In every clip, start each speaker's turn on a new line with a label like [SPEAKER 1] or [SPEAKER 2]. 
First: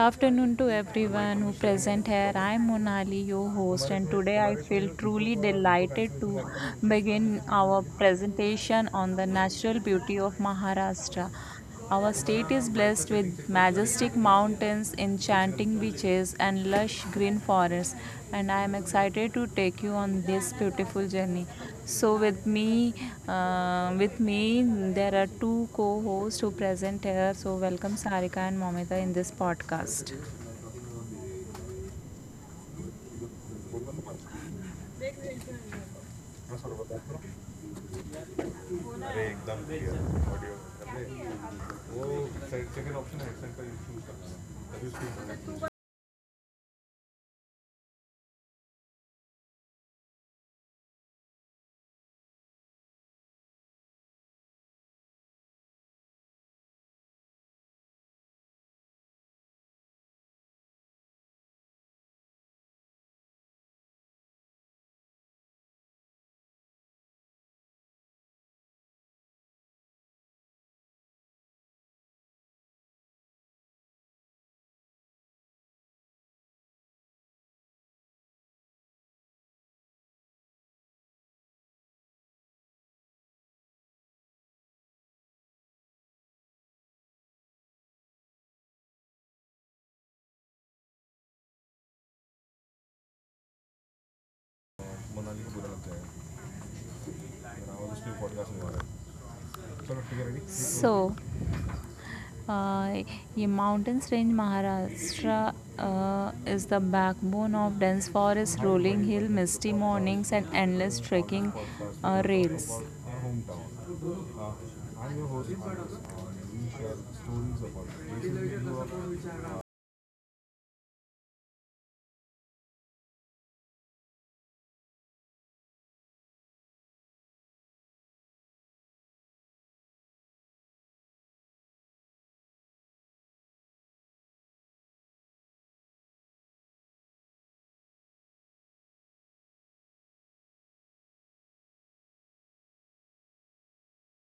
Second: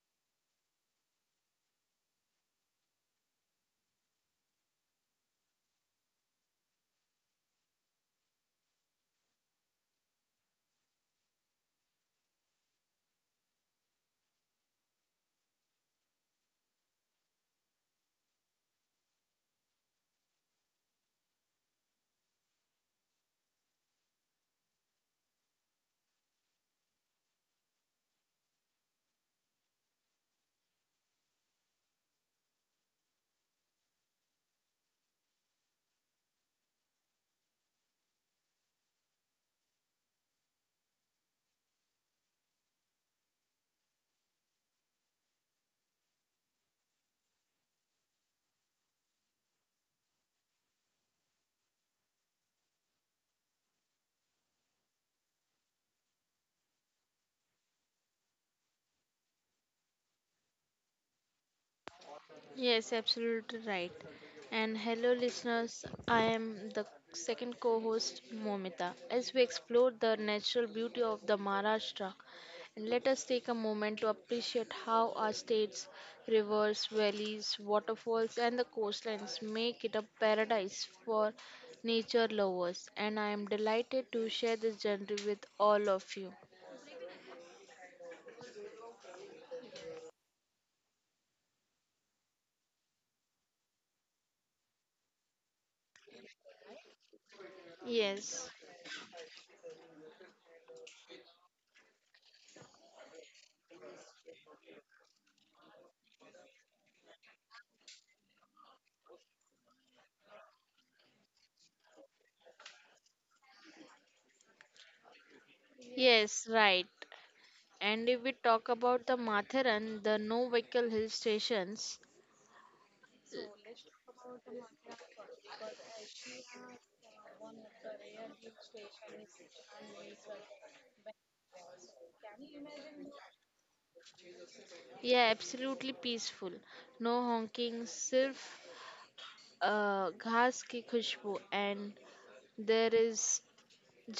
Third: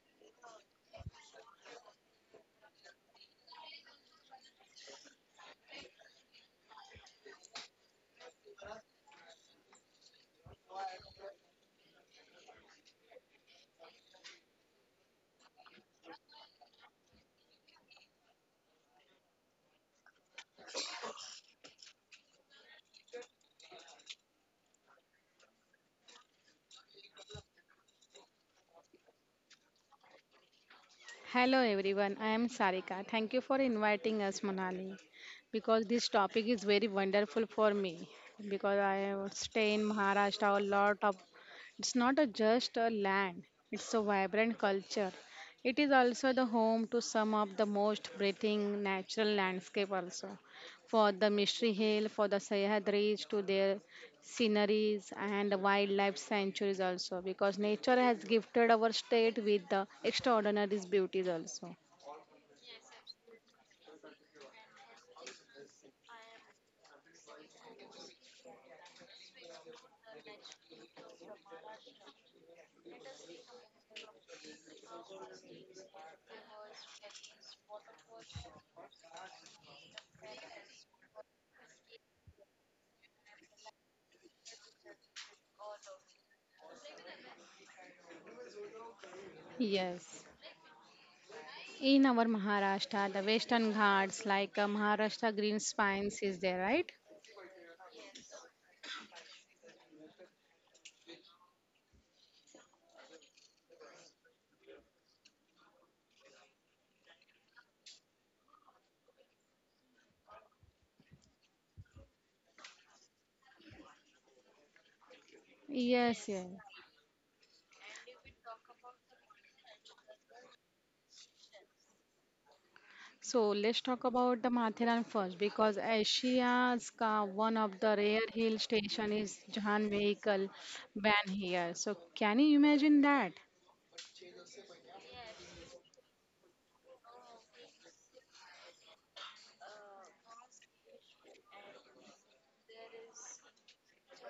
[SPEAKER 1] afternoon to everyone who present here. I'm Monali, your host, and today I feel truly delighted to begin our presentation on the natural beauty of Maharashtra. Our state is blessed with majestic mountains, enchanting beaches, and lush green forests, and I am excited to take you on this beautiful journey. So with me, with me, there are two co-hosts who present here. So welcome Sarika and Momita in this podcast.
[SPEAKER 2] Hello everyone, I am Sarika. Thank you for inviting us, Manali, because this topic is very wonderful for me because I stay in Maharashtra a lot of it's not a just a land, it's a vibrant culture. It is also the home to some of the most breathing natural landscape also. For the Mystery Hill, for the Sahyadris to their sceneries and wildlife sanctuaries also because nature has gifted our state with the extraordinary beauties also.
[SPEAKER 3] Yes, absolutely right. And hello, listeners. I am the second co host, Momita. As we explore the natural beauty of the Maharashtra, and let us take a moment to appreciate how our states, rivers, valleys, waterfalls, and the coastlines make it a paradise for nature lovers. And I am delighted to share this journey with all of you.
[SPEAKER 2] Yes, in our Maharashtra the western ghats like Maharashtra green spines is there, right?
[SPEAKER 3] Yes,
[SPEAKER 1] So, uh, ये mountains range Maharashtra is the backbone of dense forest, rolling hill, misty mornings, and endless trekking rails.
[SPEAKER 2] Yes,
[SPEAKER 3] yes,
[SPEAKER 2] yes.
[SPEAKER 3] right. And if we talk about the Matheran, the no vehicle hill stations,
[SPEAKER 2] So let's talk about the Matheran first because Asia's ka one of the rare hill station is Jahan vehicle ban here. So can you imagine that?
[SPEAKER 3] yeah, absolutely peaceful. No honking, सिर्फ घास की खुशबू and there is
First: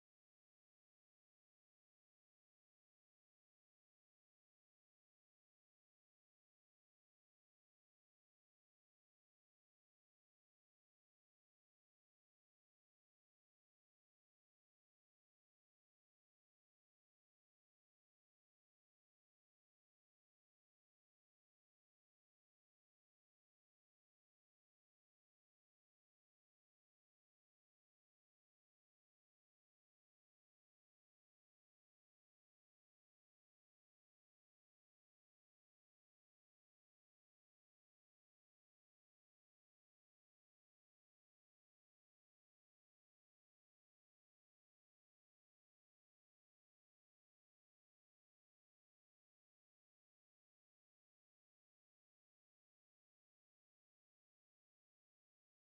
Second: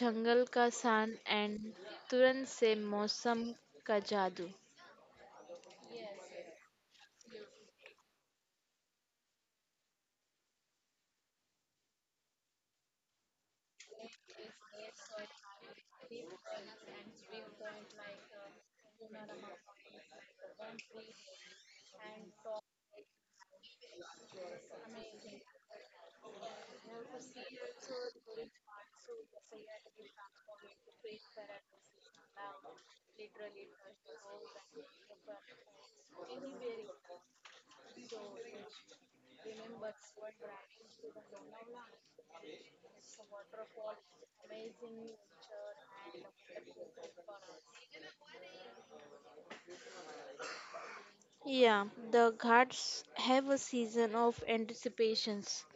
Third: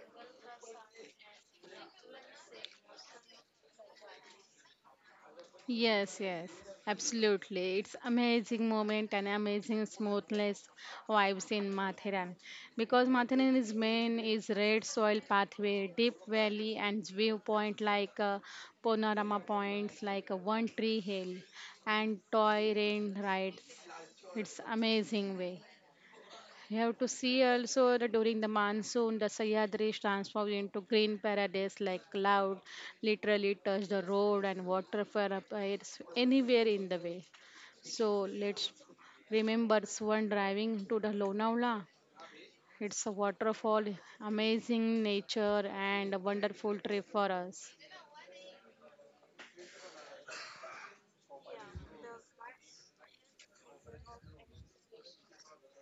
[SPEAKER 3] जंगल का सान and तुरंत से मौसम का जादू.
[SPEAKER 2] Yes, absolutely. It's amazing moment and amazing smoothness vibes in Mathiran because Mathiran is main is red soil pathway, deep valley and viewpoint like panorama points like one tree hill and toy rain rides. It's amazing way. You have to see also that during the monsoon, the Sahyadri transforms into green paradise like cloud, literally touch the road and water for appears anywhere in the way. So let's remember one driving to the Lonavala. It's a waterfall, amazing nature and a wonderful trip for us.
[SPEAKER 3] Yeah, the ghats have a season of anticipations.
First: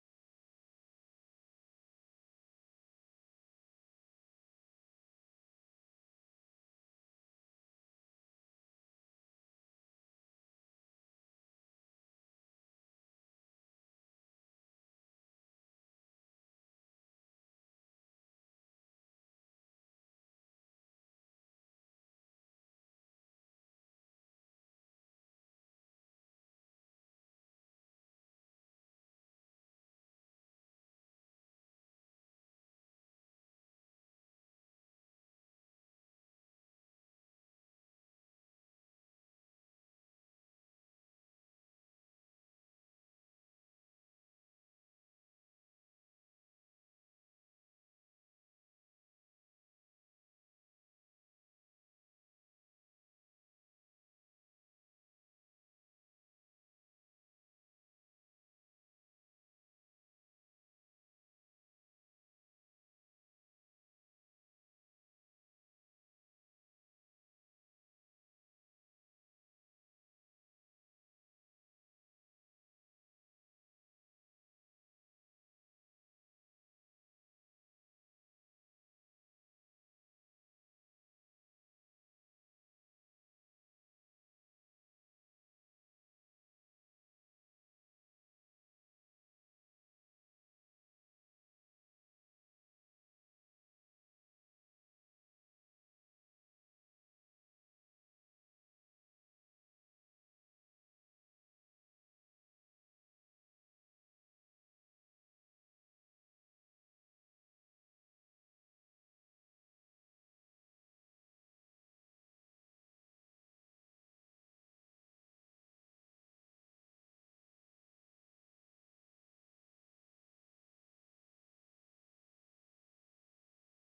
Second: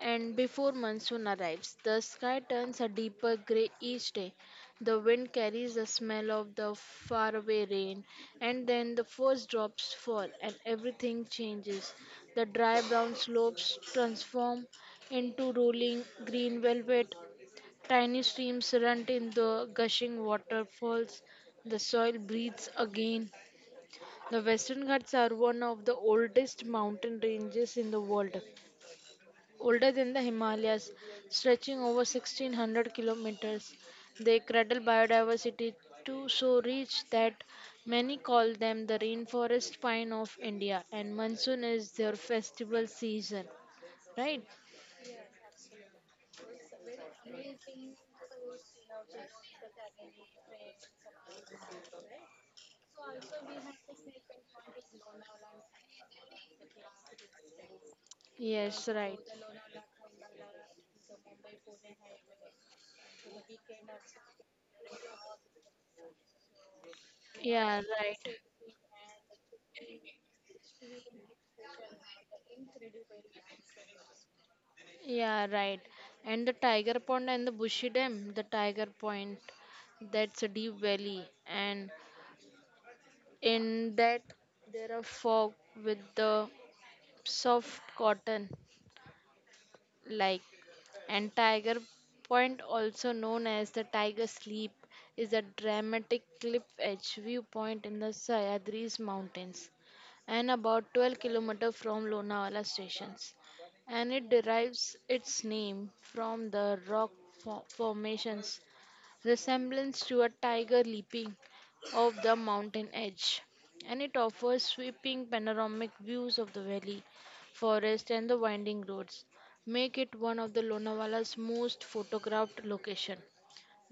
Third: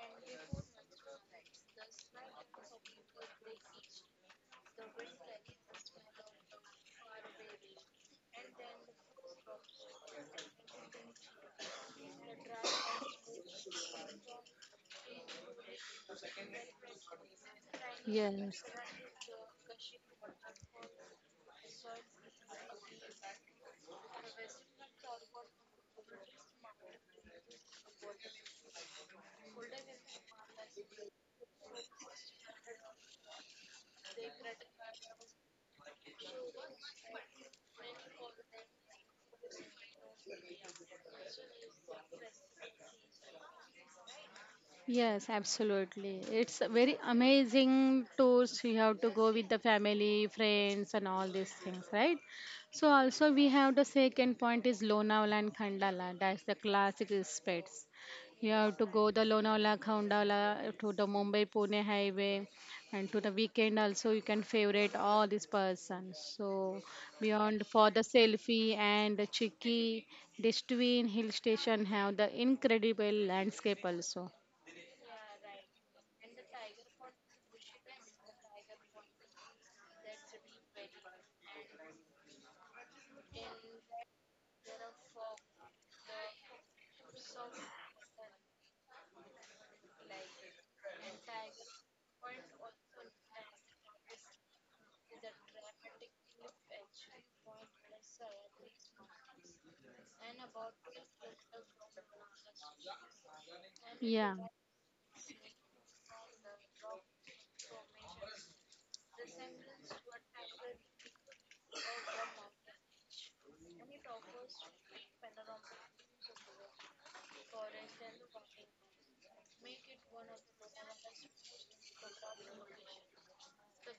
[SPEAKER 3] And before monsoon arrives, the sky turns a deeper grey each day. The wind carries the smell of the faraway rain, and then the first drops fall, and everything changes. The dry brown slopes transform into rolling green velvet. Tiny streams
[SPEAKER 2] Yes.
[SPEAKER 3] run in the gushing waterfalls. The soil breathes again. The Western Ghats are one of the oldest mountain ranges in the world older than the Himalayas, stretching over 1600 kilometers. They cradle biodiversity to so rich that many call them the rainforest pine of India, and monsoon is their festival season. Right?
[SPEAKER 2] Yes, absolutely. It's a very amazing tours. You have to go with the family, friends, and all these things, right? So also we have the second point is Lonavala and Khandala. That's the classic respects. You
[SPEAKER 3] Yes,
[SPEAKER 2] have to
[SPEAKER 3] right.
[SPEAKER 2] go the Lonavala, Khandala to the Mumbai Pune highway, and to the weekend also you can favorite all these persons. So beyond
[SPEAKER 3] Yeah,
[SPEAKER 2] for the
[SPEAKER 3] right.
[SPEAKER 2] selfie and the Chiki, these twin hill station have the incredible landscape also.
[SPEAKER 3] Yeah, right. And the Tiger Pond and the Bushy Dam, the Tiger Point, that's a deep valley, and in that there are fog with the soft cotton like and tiger point also known as the tiger sleep is a dramatic cliff edge viewpoint in the Sahyadris mountains and about 12 km from Lonavala stations, and it
[SPEAKER 2] Yeah.
[SPEAKER 3] derives its name from the formations resemblance to a tiger leaping off the mountain edge, and it offers sweeping panoramic views of the valley, forest, and the winding roads, make it one of the Lonavala's most photographed location.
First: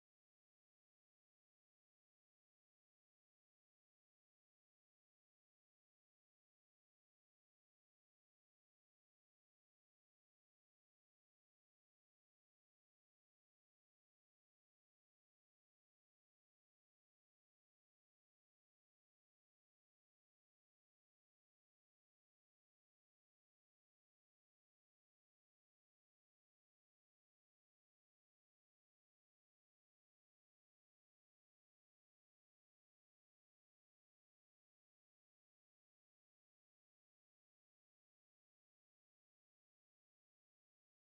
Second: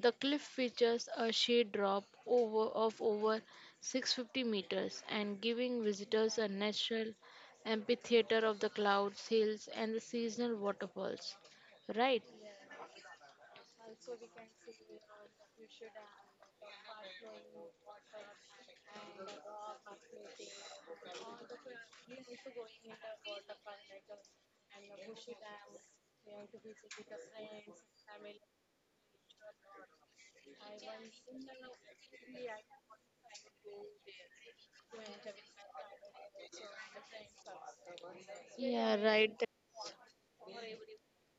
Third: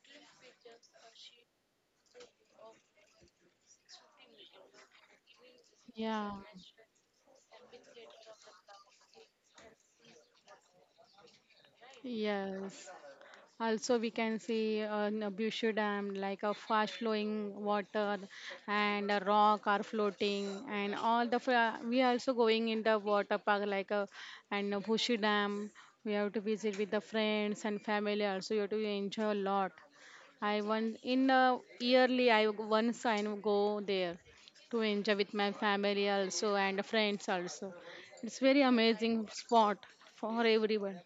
[SPEAKER 3] The cliff features a shade drop over of over 650 meters and giving
[SPEAKER 2] Yeah.
[SPEAKER 3] visitors a natural amphitheater of the clouds, hills, and the seasonal waterfalls. Right?
[SPEAKER 2] Yes. Also, we can see Nabushu Dam, like a fast flowing water and a rock are floating, and all the we are also going in the water park, like a and Nabushu Dam. We have to visit with the friends and family. Also, you have to enjoy a lot. I once in a yearly I once I go there to enjoy with my family also and friends also. It's very
[SPEAKER 3] Yeah, right.
[SPEAKER 2] amazing spot for everyone.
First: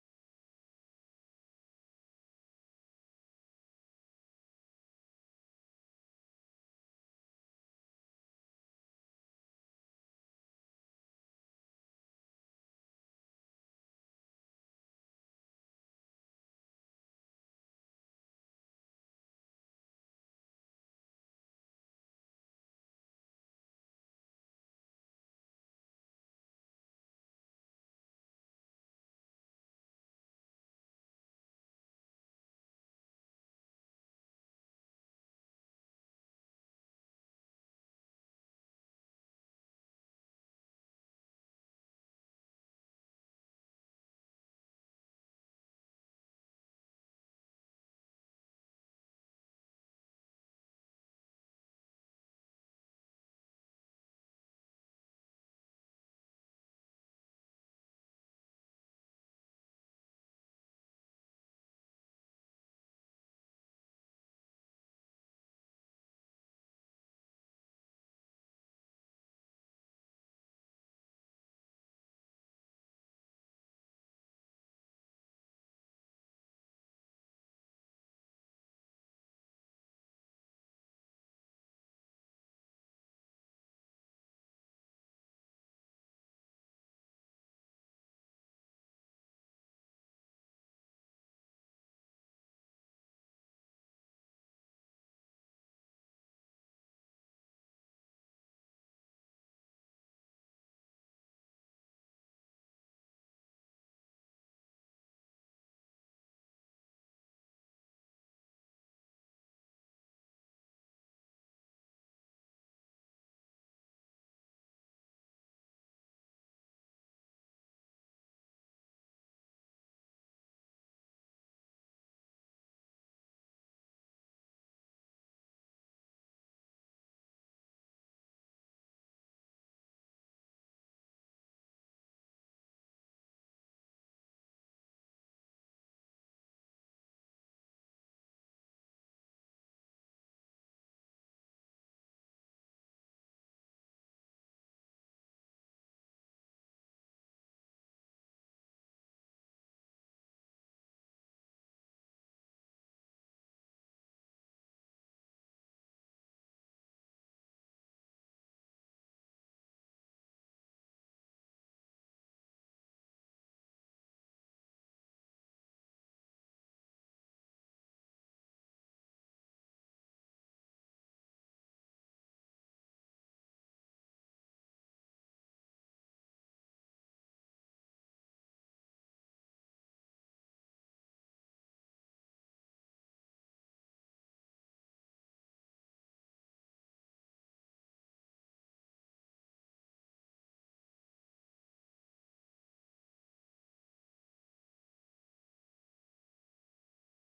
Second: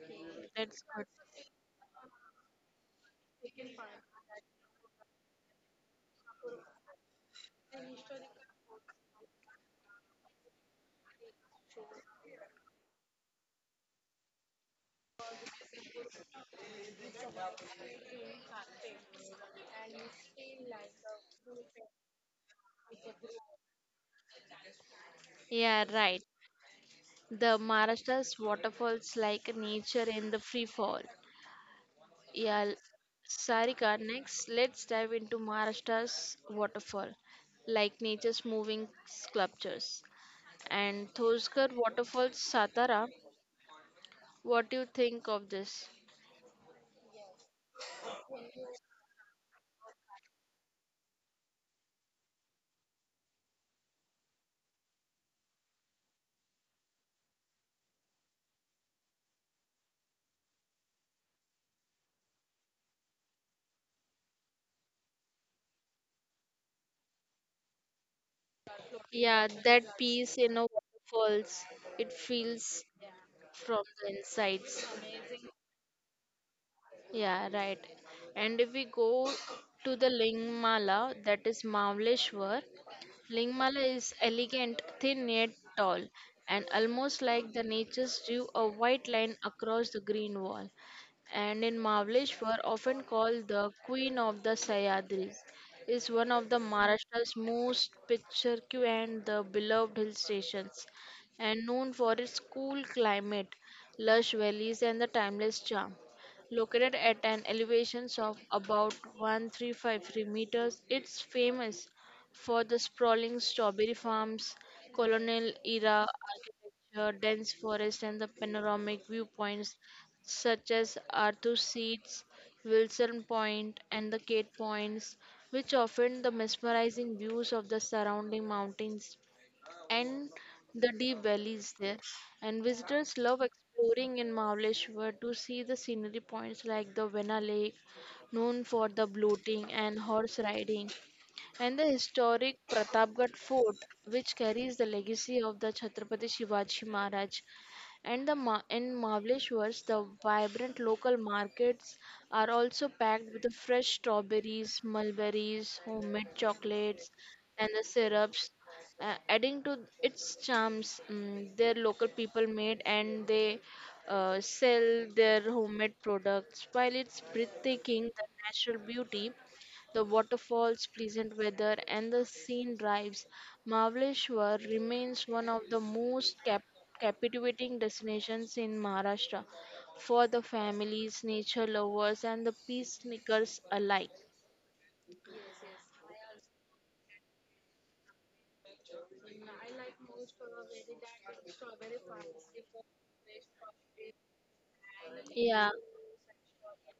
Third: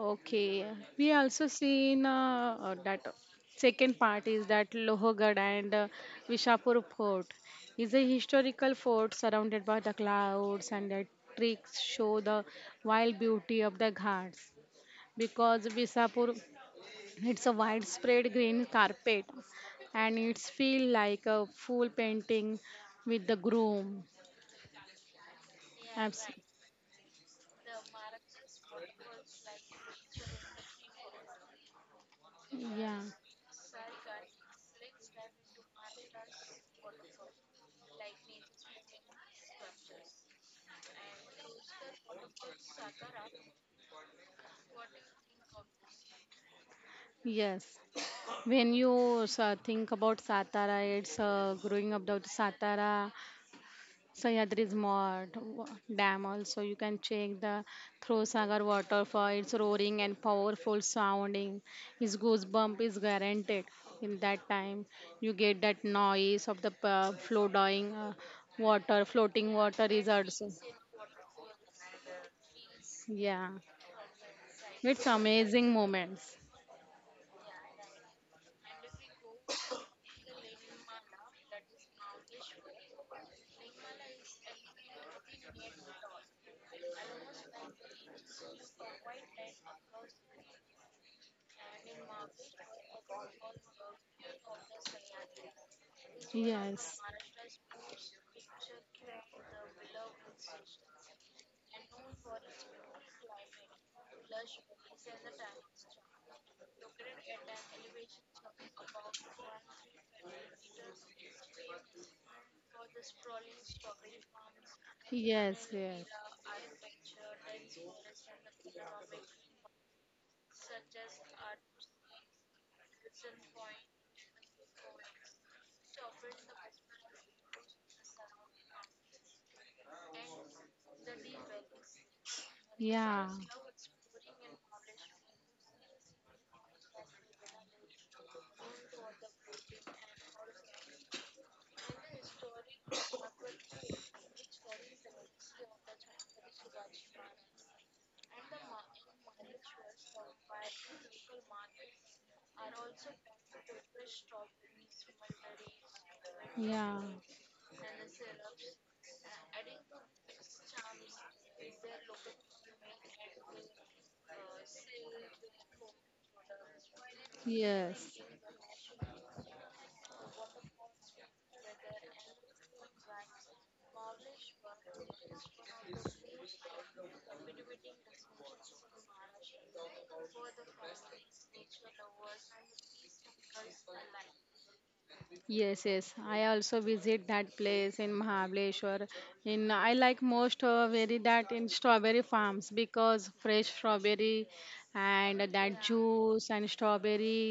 [SPEAKER 2] Okay,
[SPEAKER 3] That's good.
[SPEAKER 2] we also seen that second part is that Lohgad and Vishapur Fort is a historical fort surrounded by the clouds, and the tricks show the wild beauty of the ghats because Vishapur it's a widespread green carpet and it's feel like a full painting with the groom.
[SPEAKER 3] Yeah,
[SPEAKER 2] Abs-
[SPEAKER 3] right. The Maharashtra's waterfalls like nature in the free fall. Yeah, l-
[SPEAKER 2] yeah,
[SPEAKER 3] Sarika, next let's dive into Maharashtra's waterfall, like nature's moving sculptures. And Thoskar Waterfalls, Satara, what do you think of this?
[SPEAKER 2] yes. When you think about Satara, it's growing up the Satara, Sahyadri's Dam also. You can check the Sagar waterfall. It's roaring and powerful sounding. His goosebump is guaranteed in that time. You get that noise of the floating water. Floating
[SPEAKER 3] Yeah,
[SPEAKER 2] water is
[SPEAKER 3] that
[SPEAKER 2] also.
[SPEAKER 3] piece in a waterfalls, it feels
[SPEAKER 2] Yeah.
[SPEAKER 3] from the
[SPEAKER 2] It's
[SPEAKER 3] insides.
[SPEAKER 2] amazing moments.
[SPEAKER 3] Yeah, right. And if we go to the Lingmala, that is Mamaleshwar. Lingmala is elegant, thin yet tall, and almost like the nature's drew a white line across the green wall. And in Mahabaleshwar, often called the Queen of the Sayadris, is one of the
[SPEAKER 2] Yes.
[SPEAKER 3] Maharashtra's most picturesque and the beloved hill stations, and known for its cool climate, lush valleys, and the timeless charm. Located at an elevation of about 1353 meters, it's famous for the sprawling strawberry farms,
[SPEAKER 2] Yes,
[SPEAKER 3] colonial
[SPEAKER 2] yes.
[SPEAKER 3] era architecture, dense forest, and the panoramic viewpoints such as Arthur Seats, Wilson Point, and the Cape Points, which often the mesmerizing views of the surrounding mountains and the deep valleys there. And visitors
[SPEAKER 2] Yeah.
[SPEAKER 3] love exploring in Mahabaleshwar to see the scenery points like the Vena Lake, known for the bloating and horse riding, and the historic Pratapgarh Fort, which carries the legacy of the Chhatrapati Shivaji Maharaj. And in Mahabaleshwar, the vibrant local markets are also packed with the fresh strawberries, mulberries, homemade
[SPEAKER 2] Yeah,
[SPEAKER 3] chocolates, and the syrups, adding to its charms. Mm, their local people made and they sell their homemade products. While it's breathtaking,
[SPEAKER 2] yes,
[SPEAKER 3] the natural beauty, the waterfalls, pleasant weather, and the scene drives, Mahabaleshwar remains one of the captivating destinations in Maharashtra for the families, nature lovers, and the peacemakers alike.
[SPEAKER 2] yes, yes. I also visit that place in Mahabaleshwar. In I like most very that in strawberry farms because fresh strawberry and that
[SPEAKER 3] Yeah,
[SPEAKER 2] juice and strawberry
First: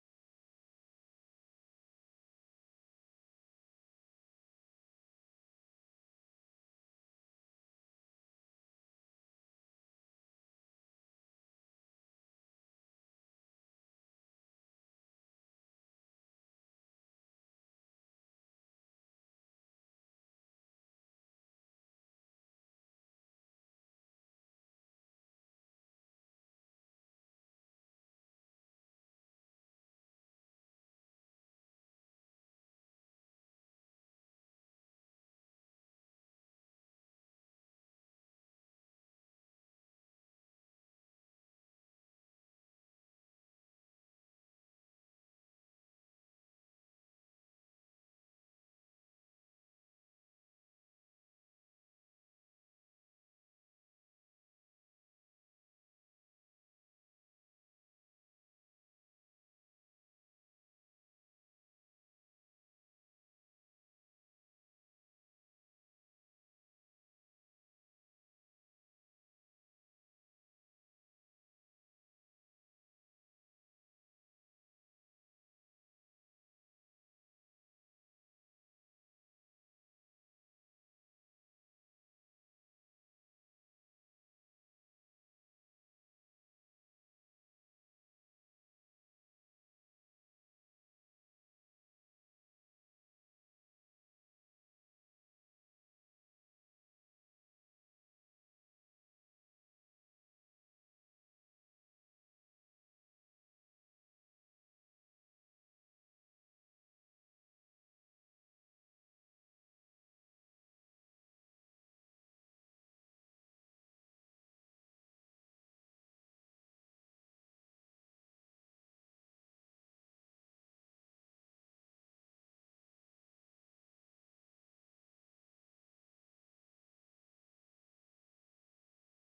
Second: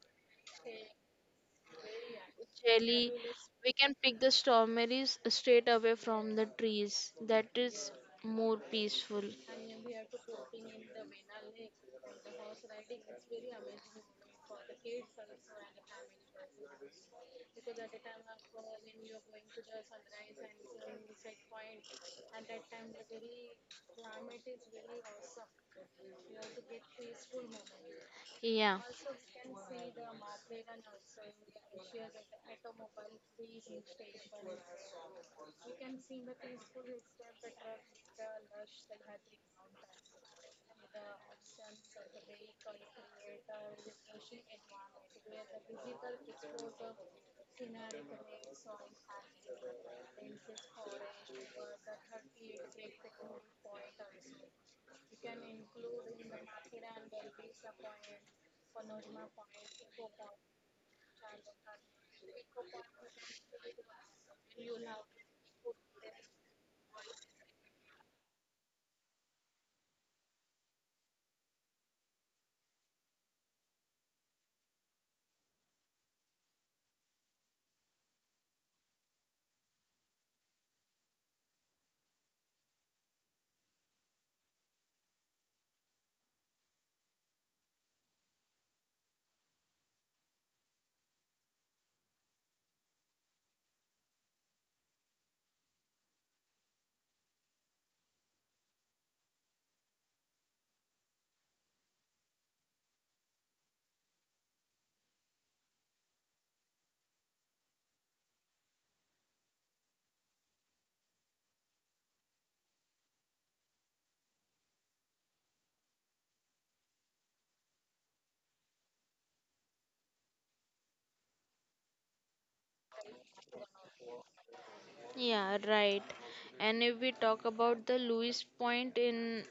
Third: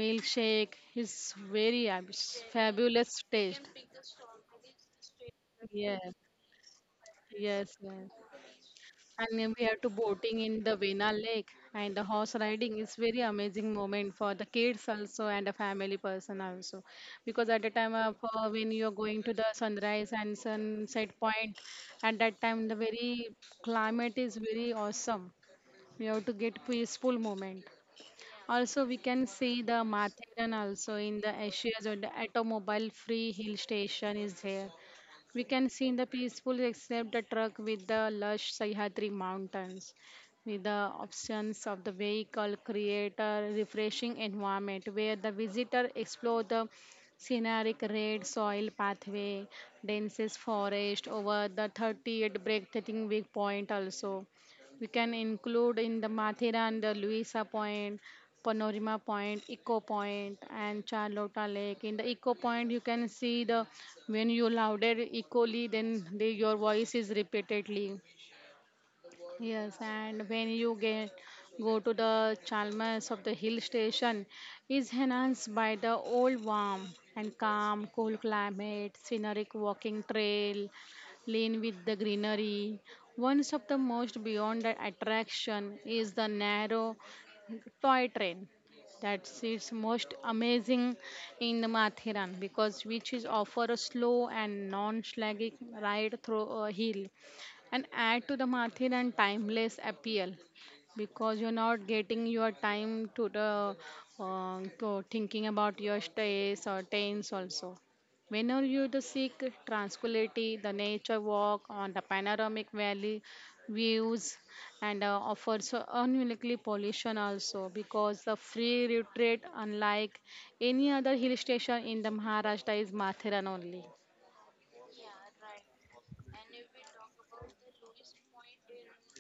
[SPEAKER 2] milkshake is very fabulous
[SPEAKER 3] jelly.
[SPEAKER 2] taste.
[SPEAKER 3] We can pick the strawberries straight away
[SPEAKER 2] Yes,
[SPEAKER 3] from the trees. That
[SPEAKER 2] yes,
[SPEAKER 3] is
[SPEAKER 2] yes.
[SPEAKER 3] more peaceful.
[SPEAKER 2] And then we have to boating in the Vena Lake and the horse riding is very amazing moment for the kids also and the family person also. Because at the time of when you're going to the sunrise and sunset point, at that time the very climate is very awesome. We have to get peaceful moment.
[SPEAKER 3] Yeah.
[SPEAKER 2] Also, we can see the Mathiran also in the Asia, so the automobile free hill station is there. We can see in the peaceful except the truck with the lush Sahyadri mountains. With the options of the vehicle create a refreshing environment where the visitor explore the scenic red soil pathway, densest forest over the 38 breathtaking viewpoint also. We can include in the Mathiran, the Luisa Point, Panorama Point, Eco Point, and Charlotta Lake. In the Eco Point, you can see the when you louder equally, then the, your voice is repeatedly. Yes, and when you get go to the Chalmers of the hill station, is enhanced by the old warm and calm, cool climate, scenic walking trail, lane with the greenery. One of the most beyond the attraction is the narrow toy train. That's its most amazing in the Mathiran because which is offer a slow and non-slagging ride through a hill and add to the Mathil and timeless appeal because you're not getting your time to the to thinking about your stress or tense also. Whenever you to seek tranquility, the nature walk on the panoramic valley views and offers a uniquely pollution also because the free retreat unlike any other hill station in the Maharashtra is Mathiran only.
[SPEAKER 3] Yeah, right. And if we talk about the Louis Point in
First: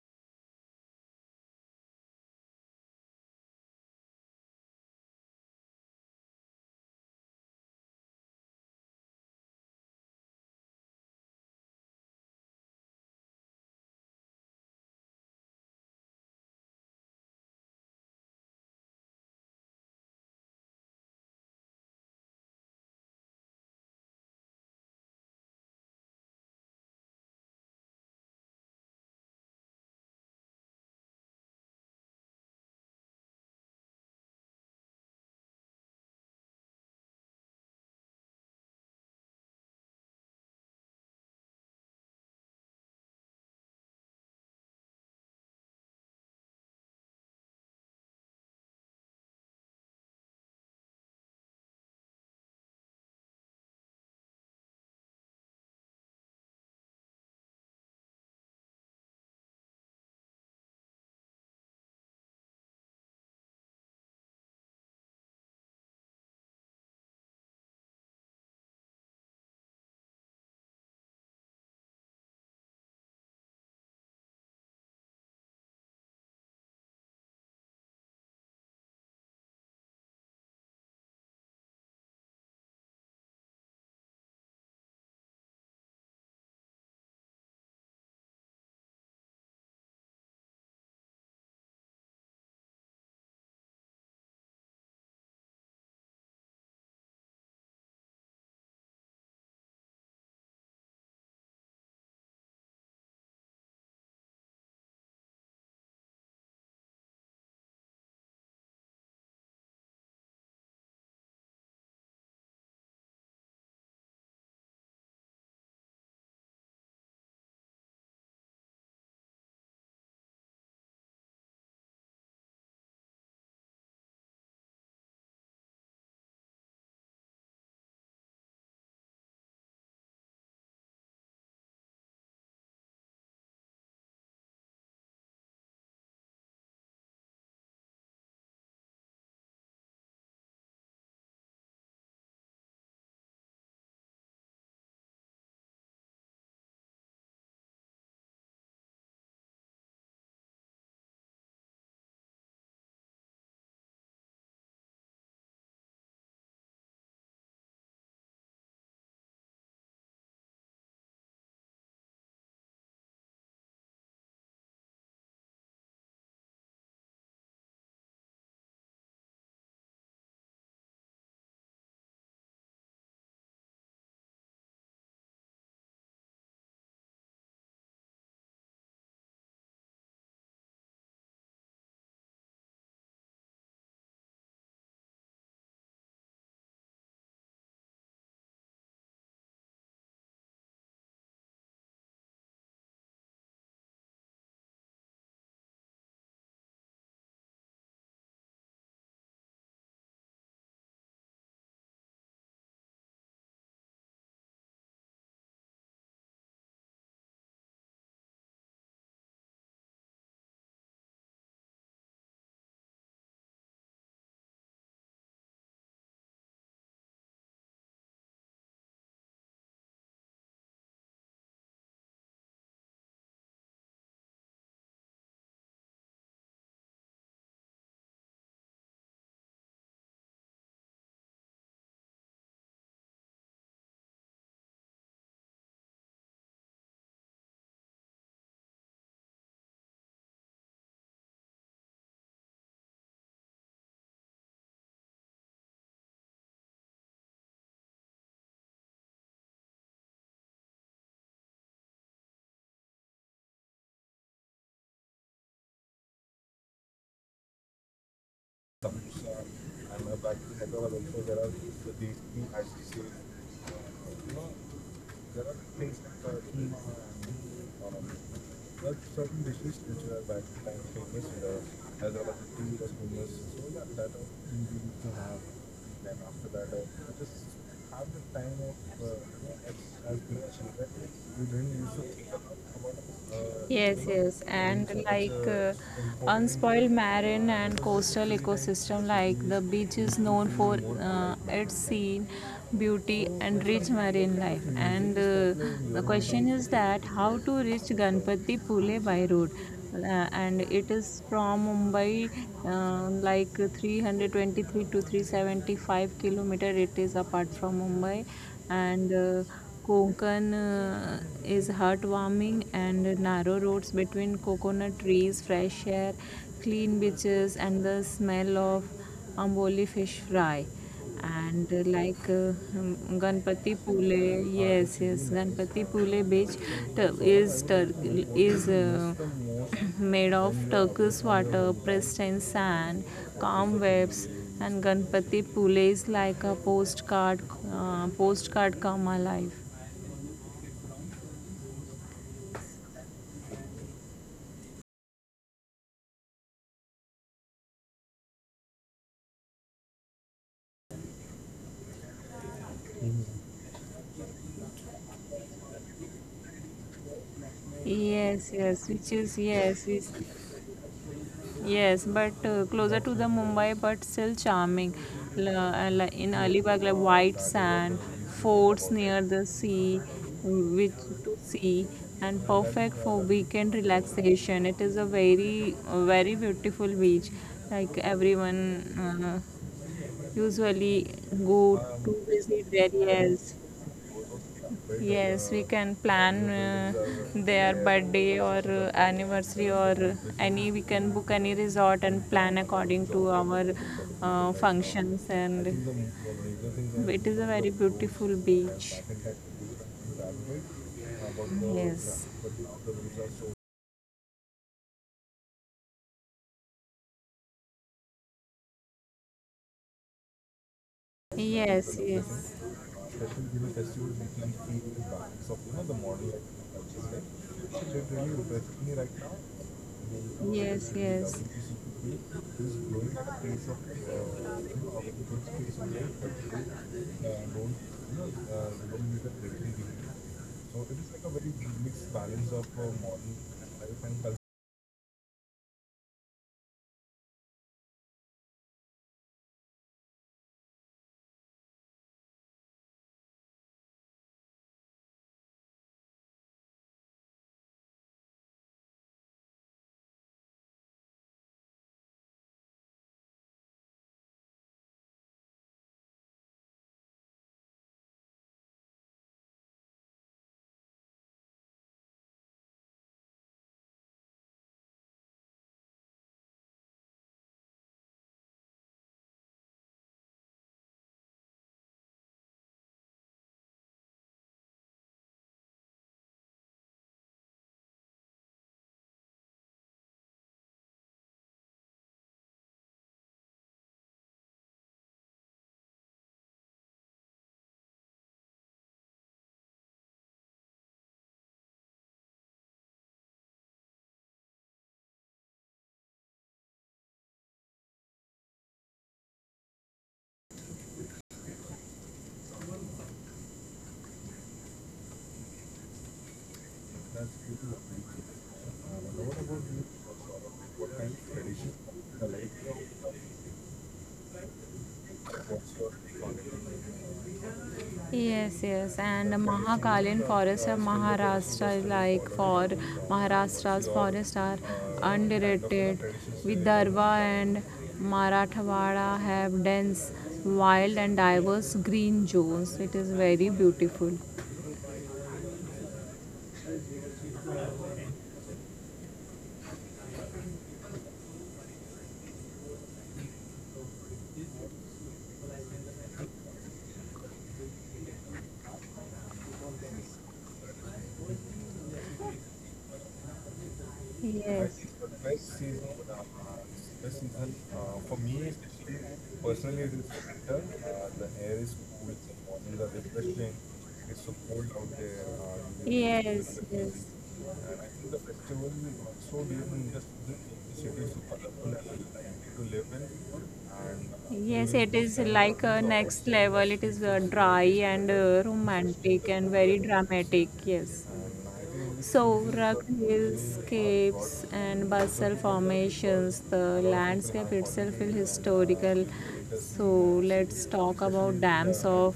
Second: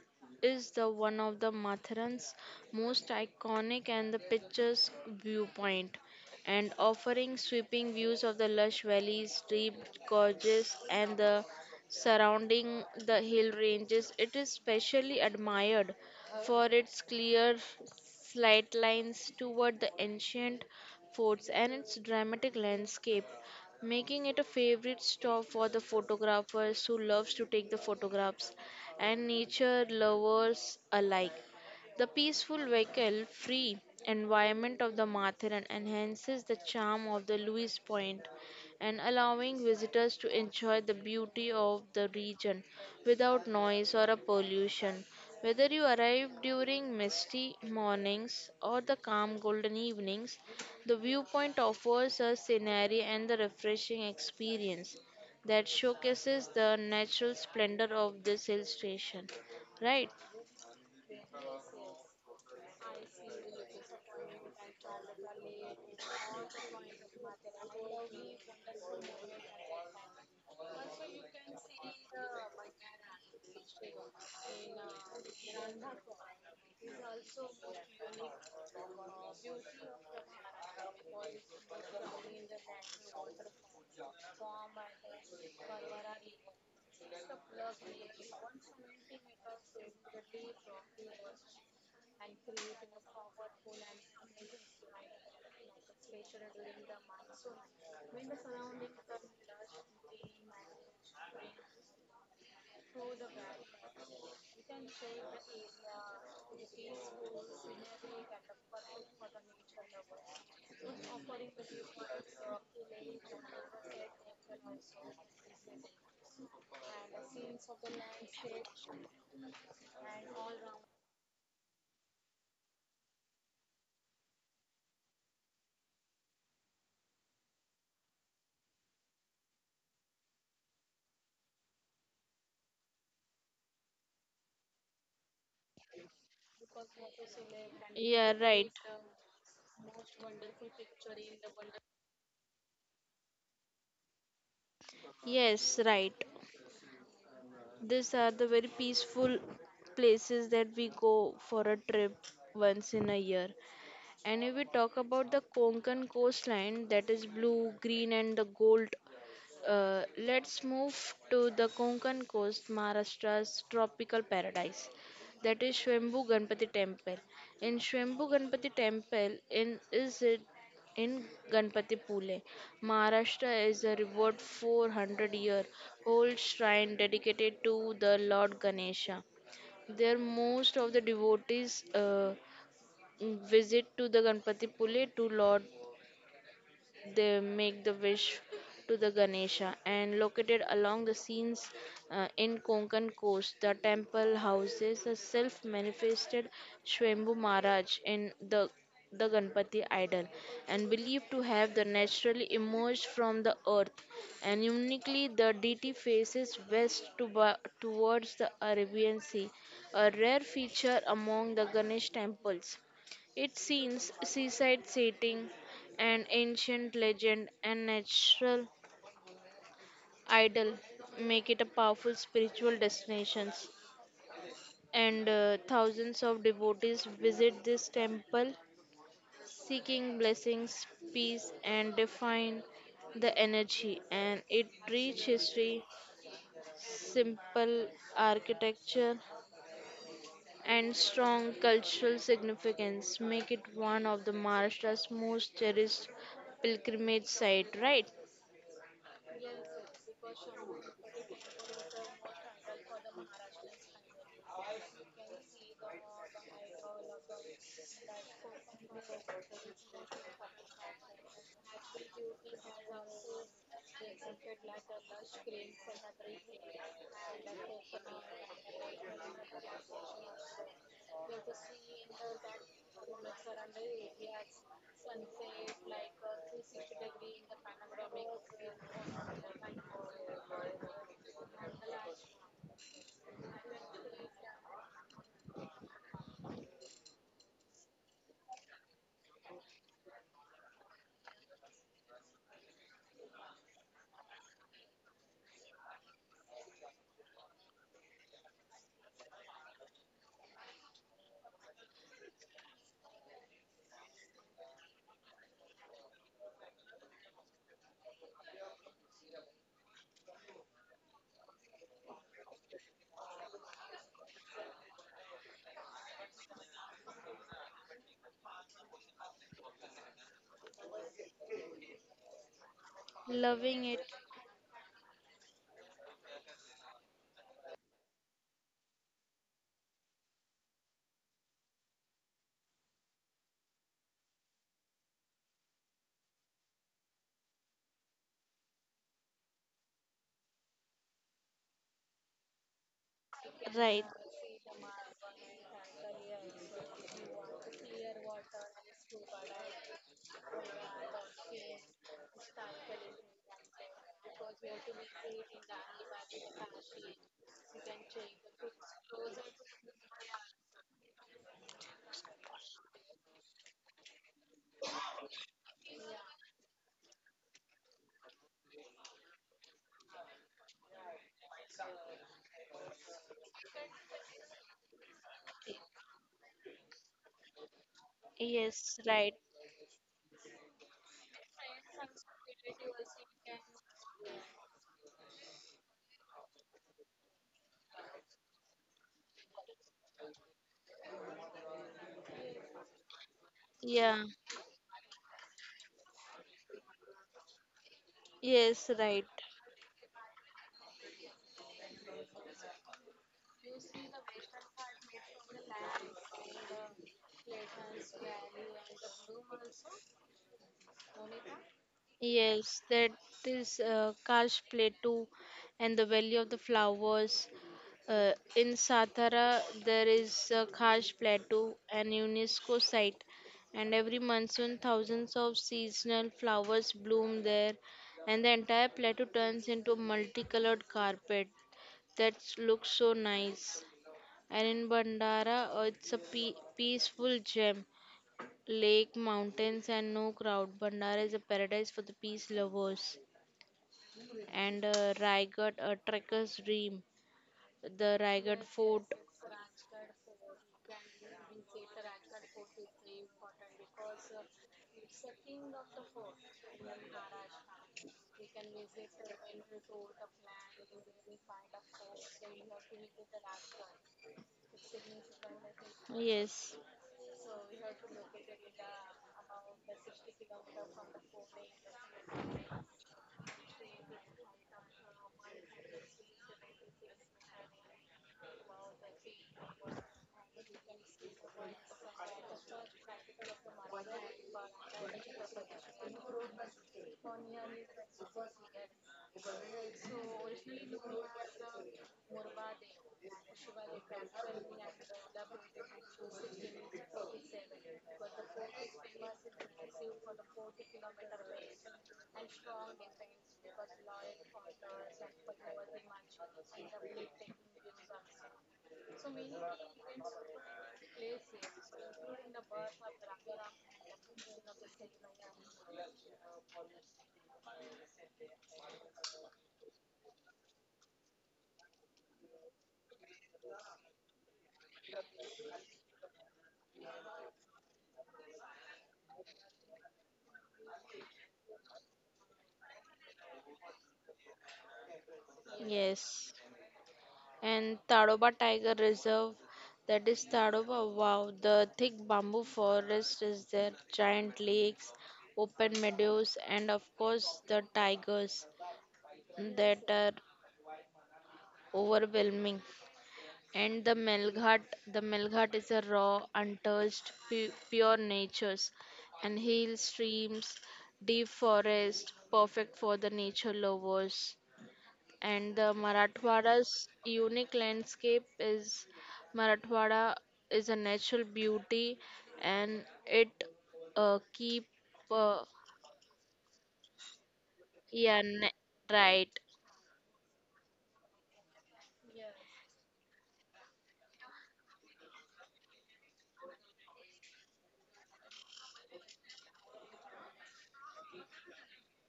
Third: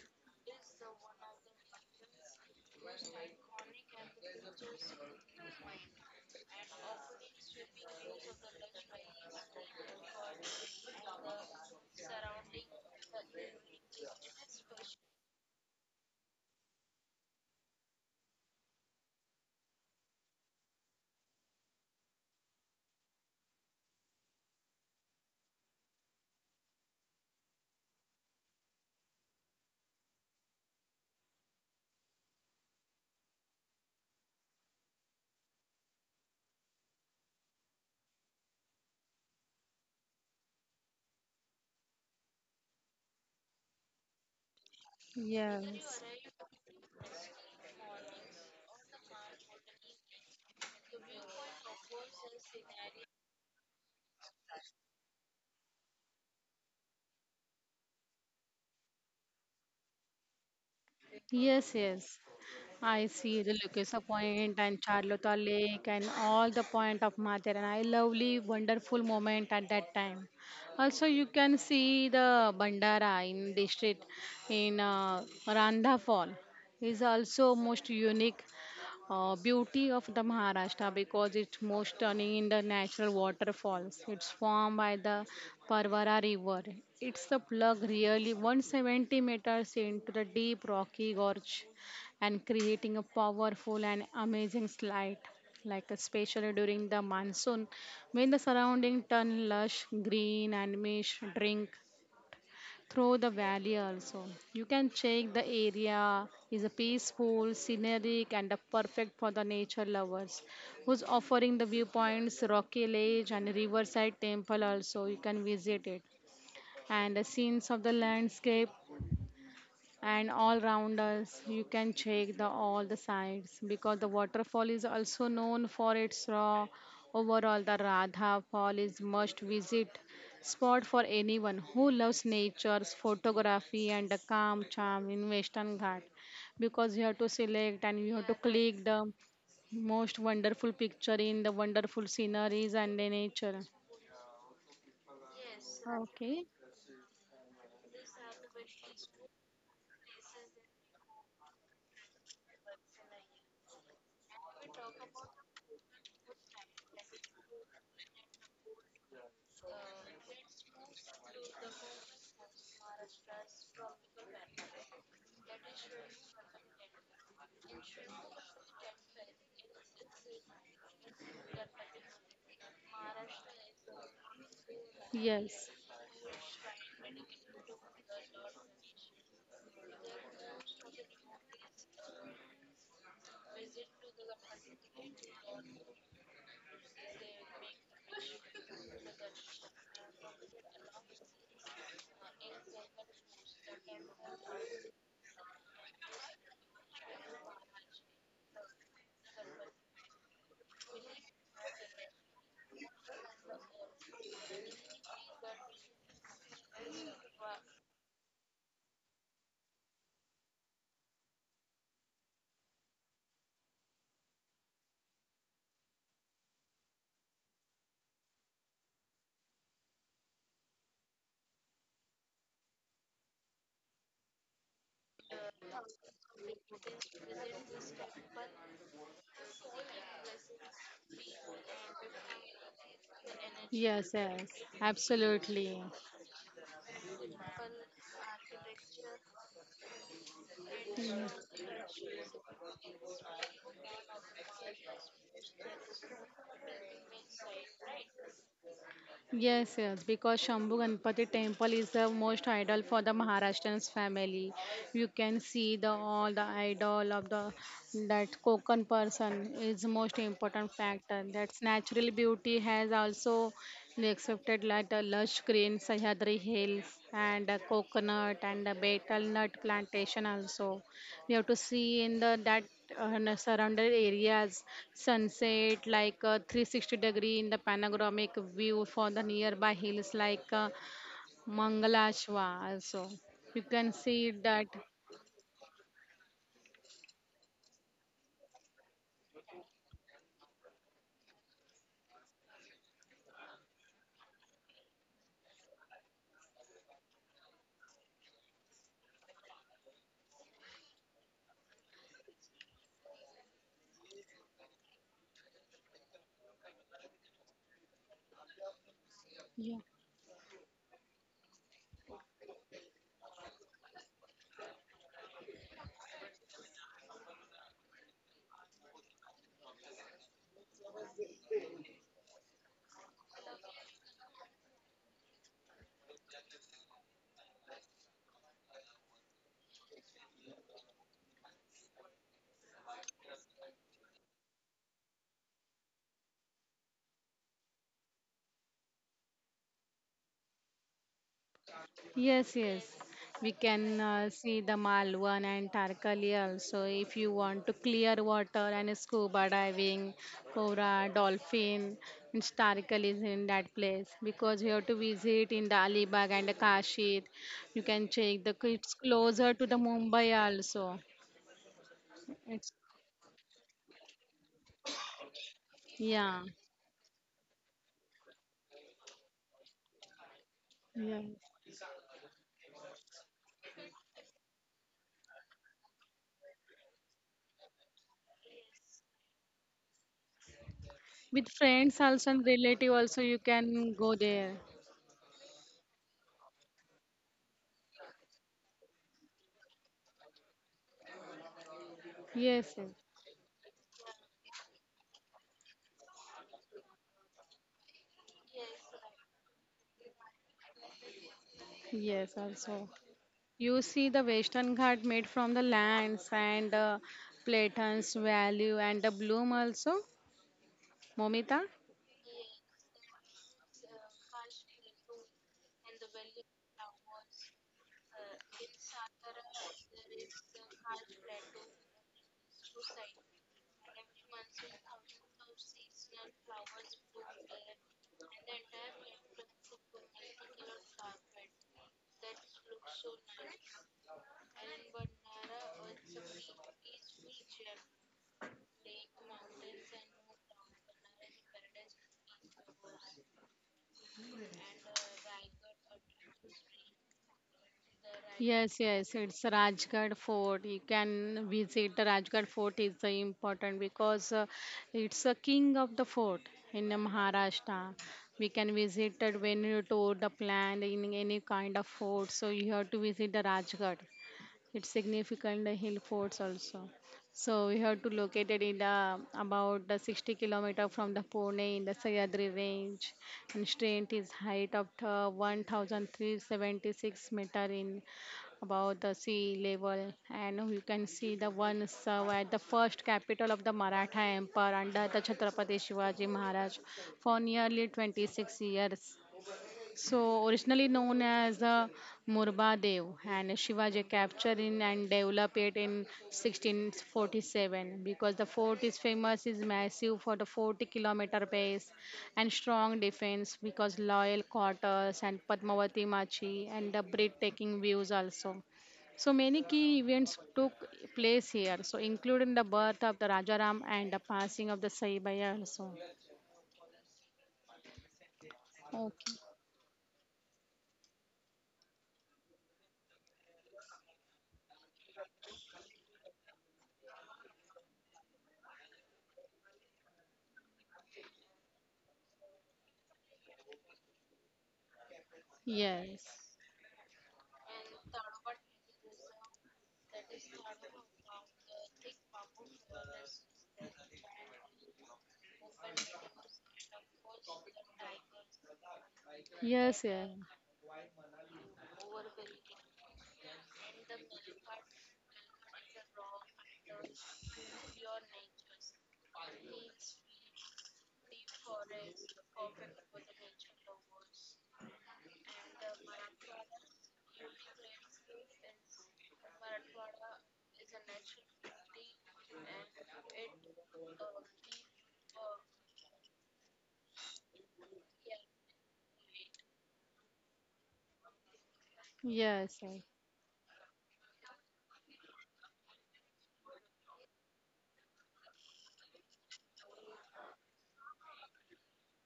[SPEAKER 3] is the one of the Mathurans most iconic and the pictures viewpoint and offering sweeping views of the lush valleys, steep gorges and the surrounding the hill ranges. It is specially admired for its clear slight lines toward the ancient forts and its dramatic landscape, making it a favorite stop for the photographers who loves to take the photographs and nature lovers alike. The peaceful vehicle free environment of the Matharan enhances the charm of the Louis Point and allowing visitors to enjoy the beauty of the region without noise or a pollution. Whether you
[SPEAKER 2] Yes.
[SPEAKER 3] arrive during misty mornings or the calm golden evenings, the viewpoint offers a scenery and the refreshing experience that showcases the natural splendor of this hill station. Right?
[SPEAKER 2] Yes, yes. I see the Lucasa Point and Charlotta Lake and all the point of Mathur and I lovely wonderful moment at that time. Also you can see the Bandara in district in Randha Fall is also most unique beauty of the Maharashtra because it's most stunning in the natural waterfalls. It's formed by the Parvara River. It's the plug really 170 meters into the deep rocky gorge and creating a powerful and amazing slide. Like especially during the monsoon, when the surrounding turn lush green and mish drink through the valley also. You can check the area is a peaceful, scenic and a perfect for the nature lovers who's offering the viewpoints, rocky ledge and riverside temple also. You can visit it. And the scenes of the landscape and all round us you can check the all the sides because the waterfall is also known for its raw overall the radha fall is must visit spot for anyone who loves nature's photography and the calm charm in western ghat because you have to select and you
[SPEAKER 3] Yeah,
[SPEAKER 2] have to
[SPEAKER 3] right.
[SPEAKER 2] click the most wonderful picture in the wonderful sceneries and the nature.
[SPEAKER 3] Yes, right.
[SPEAKER 2] Okay.
[SPEAKER 3] These are the very peaceful places that we go for a trip once in a year. And if we talk about the Konkan coastline, that is blue, green, and the gold. Let's move to the Konkan coast, Maharashtra's tropical paradise. That is Shwembhu Ganpati Temple. In Shwembhu Ganpati Temple, in Ganpati Pule, Maharashtra is a revered 400 year
[SPEAKER 2] Yes,
[SPEAKER 3] old shrine dedicated to the Lord Ganesha. There, most of the devotees visit to the Ganpati Pule to Lord, they make the wish to the Ganesha. And located along the scenes in Konkan coast, the temple houses a self-manifested Shwambhu Maharaj in the Ganpati idol and believed to have the naturally emerged from the earth, and uniquely the deity faces west towards the Arabian Sea, a rare feature among the Ganesh temples. It seems seaside setting, an ancient legend and natural idol make it a powerful spiritual destination. And thousands of devotees visit this temple seeking blessings, peace, and define the
[SPEAKER 2] yes,
[SPEAKER 3] energy.
[SPEAKER 2] yes,
[SPEAKER 3] And it rich
[SPEAKER 2] absolutely.
[SPEAKER 3] history, simple architecture, and
[SPEAKER 2] Hmm.
[SPEAKER 3] strong cultural significance make it one of the Maharashtra's most cherished pilgrimage site. Right,
[SPEAKER 2] Yes, yes, because Shambhu Ganpati temple is the most idol for the Maharashtrians family. You can see the all the idol of the that Konkan person is most important factor. That's natural beauty has also accepted like the lush green Sahyadri hills and the coconut and the betel nut plantation also you have to see in the that in the surrounded areas sunset like 360 degree in the panoramic view for the nearby hills like mangalashwa also you can
[SPEAKER 1] Yes,
[SPEAKER 2] see
[SPEAKER 1] yes,
[SPEAKER 2] that.
[SPEAKER 1] doing and being such like important unspoiled marine and coastal ecosystem, like the beach is known for its people, scene, beauty, So and rich marine life. And The question is that how to reach Ganpati Pule by road? And it is from Mumbai, like 323 to 375 kilometer it is apart from Mumbai, and
[SPEAKER 2] Yeah.
[SPEAKER 1] Konkan is heartwarming and narrow roads between coconut trees, fresh air, clean beaches, and the smell of Amboli fish fry and like um,
[SPEAKER 3] loving
[SPEAKER 1] Ganpati
[SPEAKER 3] it.
[SPEAKER 1] Pule. Yes, yes, Ganpati Pule beach tur- is made of turquoise water, pressed in sand, calm waves, and Ganpati Pule is like a postcard, postcard come alive.
[SPEAKER 2] Yes, yes. We
[SPEAKER 3] Right.
[SPEAKER 2] can see the Malwan and Tarkali also. If you want to clear water and scuba diving, cobra, dolphin, and Tarkali is in that place because you have to visit in the Alibag and the Kashid. You can check
[SPEAKER 1] Yes,
[SPEAKER 2] the
[SPEAKER 1] yes,
[SPEAKER 2] it's
[SPEAKER 1] which
[SPEAKER 2] closer to the
[SPEAKER 1] is
[SPEAKER 2] Mumbai also.
[SPEAKER 1] Yes, but
[SPEAKER 2] It's
[SPEAKER 1] closer to the Mumbai, but still charming. In
[SPEAKER 2] yeah,
[SPEAKER 1] Alibag, like white sand, forts near the sea, which
[SPEAKER 2] yeah.
[SPEAKER 1] to see, and perfect for weekend relaxation. It is a very, very beautiful beach. Like everyone
[SPEAKER 3] Yes, right.
[SPEAKER 1] usually
[SPEAKER 2] With
[SPEAKER 1] go
[SPEAKER 2] friends also
[SPEAKER 1] to
[SPEAKER 2] and relative
[SPEAKER 1] visit there.
[SPEAKER 2] also you
[SPEAKER 1] Yes,
[SPEAKER 2] can go there.
[SPEAKER 1] yes, we can plan their birthday or anniversary or any. We can book any resort and
[SPEAKER 2] Yes,
[SPEAKER 1] plan according to our
[SPEAKER 3] Yeah.
[SPEAKER 1] functions. And it is a very beautiful
[SPEAKER 3] Yes, right.
[SPEAKER 1] beach.
[SPEAKER 2] yes, yes
[SPEAKER 1] Yes,
[SPEAKER 2] also. You see the Western Ghat made from the lands and Platon's value and the bloom also, Momita.
[SPEAKER 1] yes,
[SPEAKER 3] Yes, that
[SPEAKER 1] yes.
[SPEAKER 3] is Kash Plateau and the Valley of the Flowers. In Satara, there is a Kash
[SPEAKER 1] Yes, yes.
[SPEAKER 3] Plateau, an
[SPEAKER 1] So
[SPEAKER 3] UNESCO site, and every monsoon, thousands of seasonal flowers bloom there, and the entire plateau turns into a multicolored carpet that looks so nice. And in Bandara, peaceful gem. Lake, mountains, and no crowd. Bandara is a paradise for the peace lovers. And Raigad, a trekker's dream. The Raigad
[SPEAKER 2] Yes,
[SPEAKER 3] Fort.
[SPEAKER 2] yes, it's Rajgarh Fort. You can visit the Rajgarh Fort is the important because it's a king of the fort in the Maharashtra. We can visit it when you tour the plan in any kind of fort. So you have to visit the Rajgarh. It's significant hill forts
[SPEAKER 3] Yes,
[SPEAKER 2] also. So we have to locate it in the about the 60-kilometer from the Pune in the Sahyadri range, and strength is height of the 1,376 meter in about the sea level, and you can see the one serve at the first capital of the Maratha Empire under the Chhatrapati Shivaji Maharaj for nearly 26 years. So, originally known as the Murba Dev, and Shivaji captured in and developed it in 1647 because the fort is famous is massive for the 40-kilometer base and strong defense because loyal quarters and Padmavati Machi and the breathtaking views also. So many key events took place here, so including the birth of the Rajaram and the passing of the Saibaya also.
[SPEAKER 1] yes, yes,
[SPEAKER 2] Okay.
[SPEAKER 1] and Mahakalyan forests of Maharashtra is like for Maharashtra's forests are underrated. Vidarbha and Marathwada have dense, wild, and diverse green zones. It is very beautiful.
[SPEAKER 3] yes.
[SPEAKER 2] Yes.
[SPEAKER 3] And Tadoba Tiger Reserve, that is Tadoba. Wow, the thick bamboo forest is there, giant lakes, open meadows, and of course the tigers
[SPEAKER 2] Yes,
[SPEAKER 3] that
[SPEAKER 2] yeah.
[SPEAKER 3] are overwhelming. And the Melghat
[SPEAKER 1] Yes.
[SPEAKER 3] is a raw, untouched, pure natures, and hill streams, deep forest, perfect for the nature lovers. And the
[SPEAKER 1] Yes,
[SPEAKER 3] Marathwada's
[SPEAKER 1] yes.
[SPEAKER 3] unique landscape is Marathwada is a natural beauty and it keep
[SPEAKER 1] Yes, it is
[SPEAKER 3] uh,
[SPEAKER 1] like a next level. It is dry and
[SPEAKER 3] yeah na-
[SPEAKER 1] romantic
[SPEAKER 3] right.
[SPEAKER 1] and very dramatic. Yes. So,
[SPEAKER 2] Yes. Yes.
[SPEAKER 1] rock hillscapes and basalt formations, the landscape itself is historical. So, let's talk about dams of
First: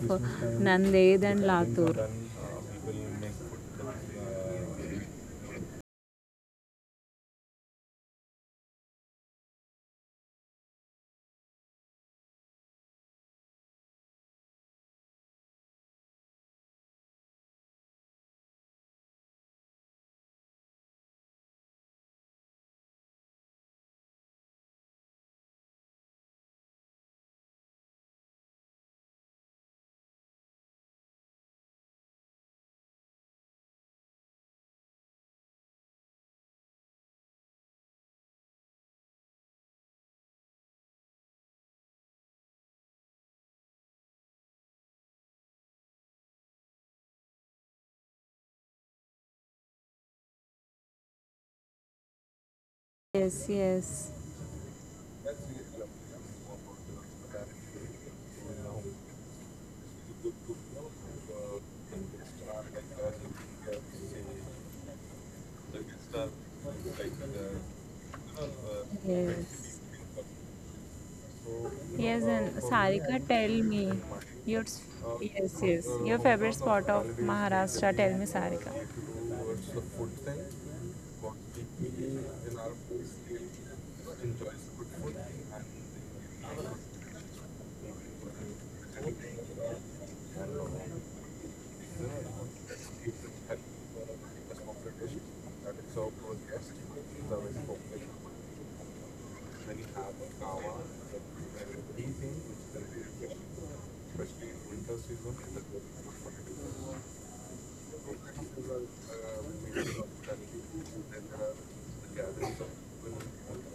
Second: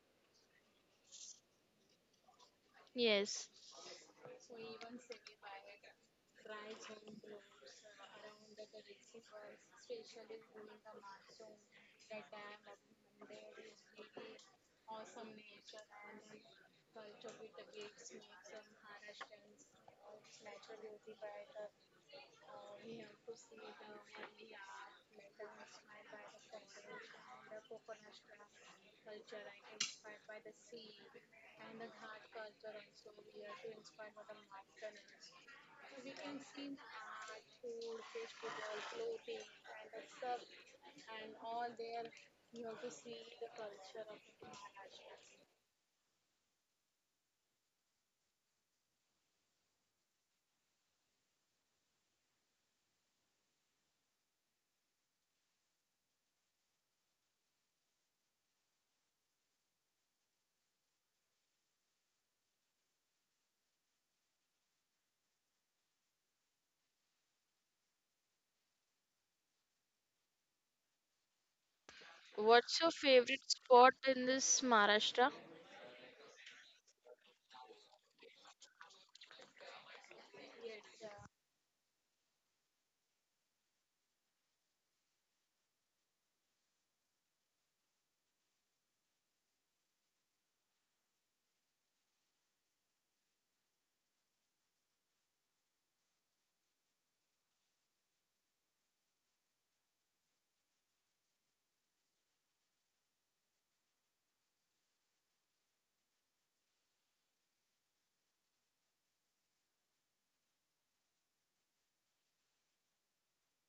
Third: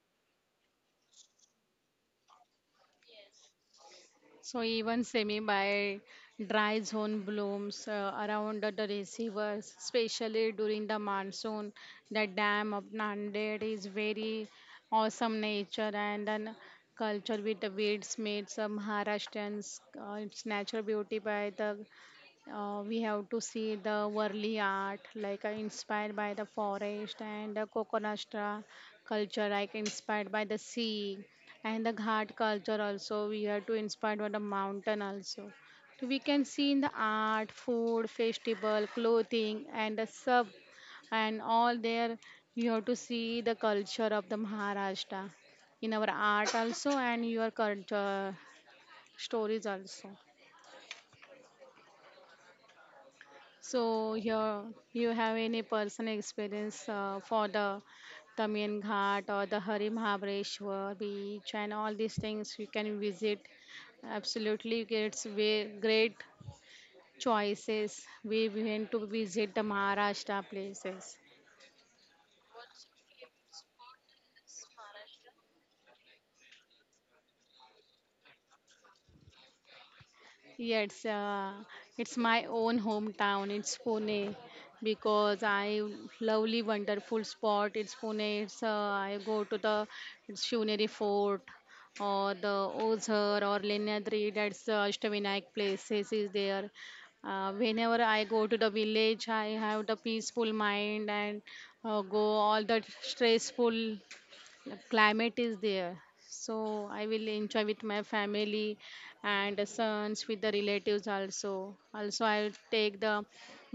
[SPEAKER 1] Nanded and Latur.
[SPEAKER 3] Yes,
[SPEAKER 2] So even semi-by dry zone blooms around the receivers, especially during the monsoon. The dam of Nanded is very awesome nature and then culture with the weeds made some Maharashtrians. Its natural beauty by the uh, we have to see the Worli art, like inspired by the forest, and the Kokonastra culture, like inspired by the sea, and the Ghat culture also. We have to inspired by the mountain also. So we can see in the art, food, festival, clothing, and the sub, and all there. You have to see the culture of the Maharashtra in our art also, and your culture stories also.
[SPEAKER 1] Yes, yes.
[SPEAKER 2] So here you have any personal experience for the Tamiyan Ghat or the Hari Mahabreshwar beach and all these things you can visit. Absolutely, it's great choices. We went to visit the
[SPEAKER 1] Yes.
[SPEAKER 2] Maharashtra places.
[SPEAKER 1] Yes, and
[SPEAKER 3] what's your
[SPEAKER 1] Sarika,
[SPEAKER 3] favorite
[SPEAKER 1] tell me
[SPEAKER 3] spot in this
[SPEAKER 1] your s-
[SPEAKER 3] Maharashtra?
[SPEAKER 1] yes, yes, your favorite spot of Maharashtra. Tell me, Sarika.
[SPEAKER 2] Yeah, it's my own hometown. It's Pune because I lovely wonderful spot. It's Pune. It's I go to the it's Shivneri Fort or the Ozhar or Lenadri. That's the Ashtavinayak places is there. Whenever I go to the village, I have the peaceful mind and go all the stressful, the climate is there, so I will enjoy with my family and sons. With the relatives also, also I will take the,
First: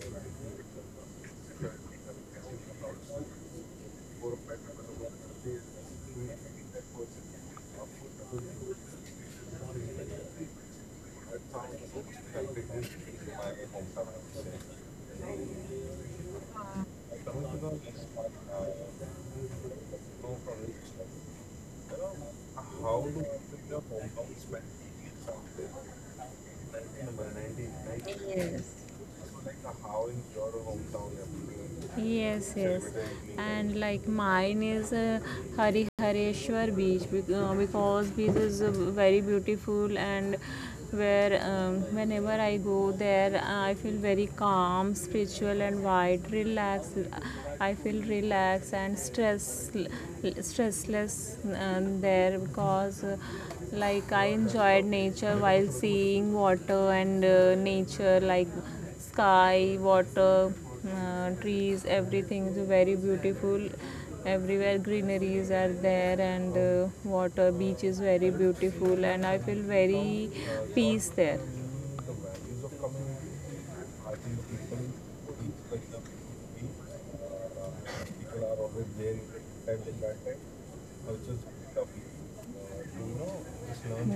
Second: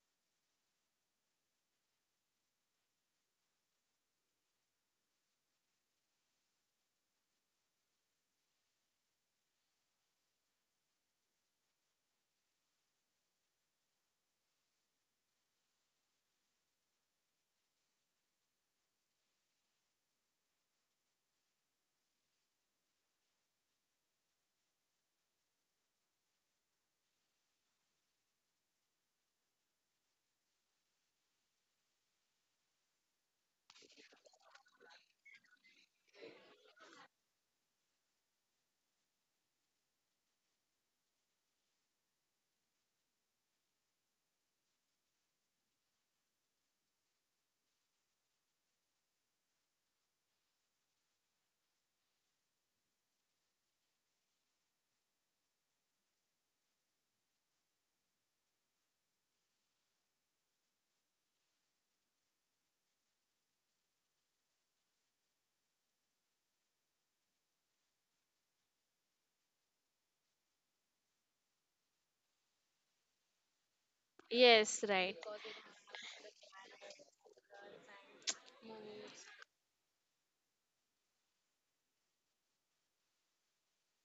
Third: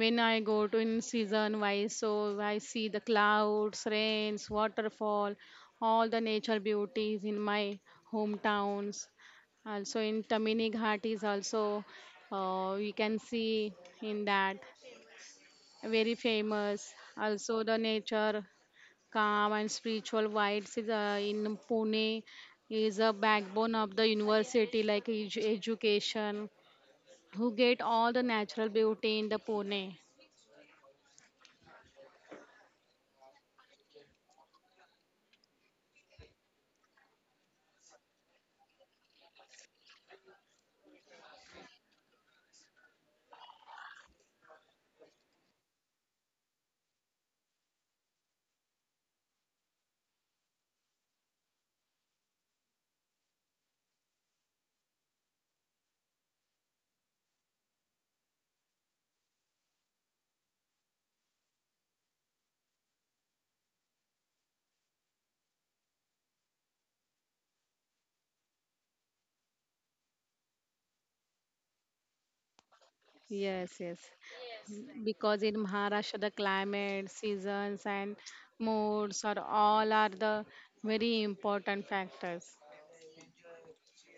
[SPEAKER 2] when I go to in season wise, so I see the clouds, rains, waterfall, all the nature beauties in my hometowns. Also in Tamini Ghat is also, we can see in that very famous also, the nature, calm and spiritual vibes is, in Pune. Is a backbone of the university, like education, who get all the
[SPEAKER 1] Yes.
[SPEAKER 2] natural beauty in the Pune.
[SPEAKER 1] Yes, yes, and like mine is Hari Hareshwar beach because beach is very beautiful, and where whenever I go there I feel very calm, spiritual, and wide, relaxed. I feel relaxed and stressless there, because like I enjoyed nature while seeing water and nature like sky, water, trees, everything is very beautiful, everywhere greeneries are there, and water beach is very beautiful, and I feel very peace there.
[SPEAKER 2] Yes, yes.
[SPEAKER 3] Yes, right.
[SPEAKER 2] Because in Maharashtra the climate, seasons and moods are all are the very important factors.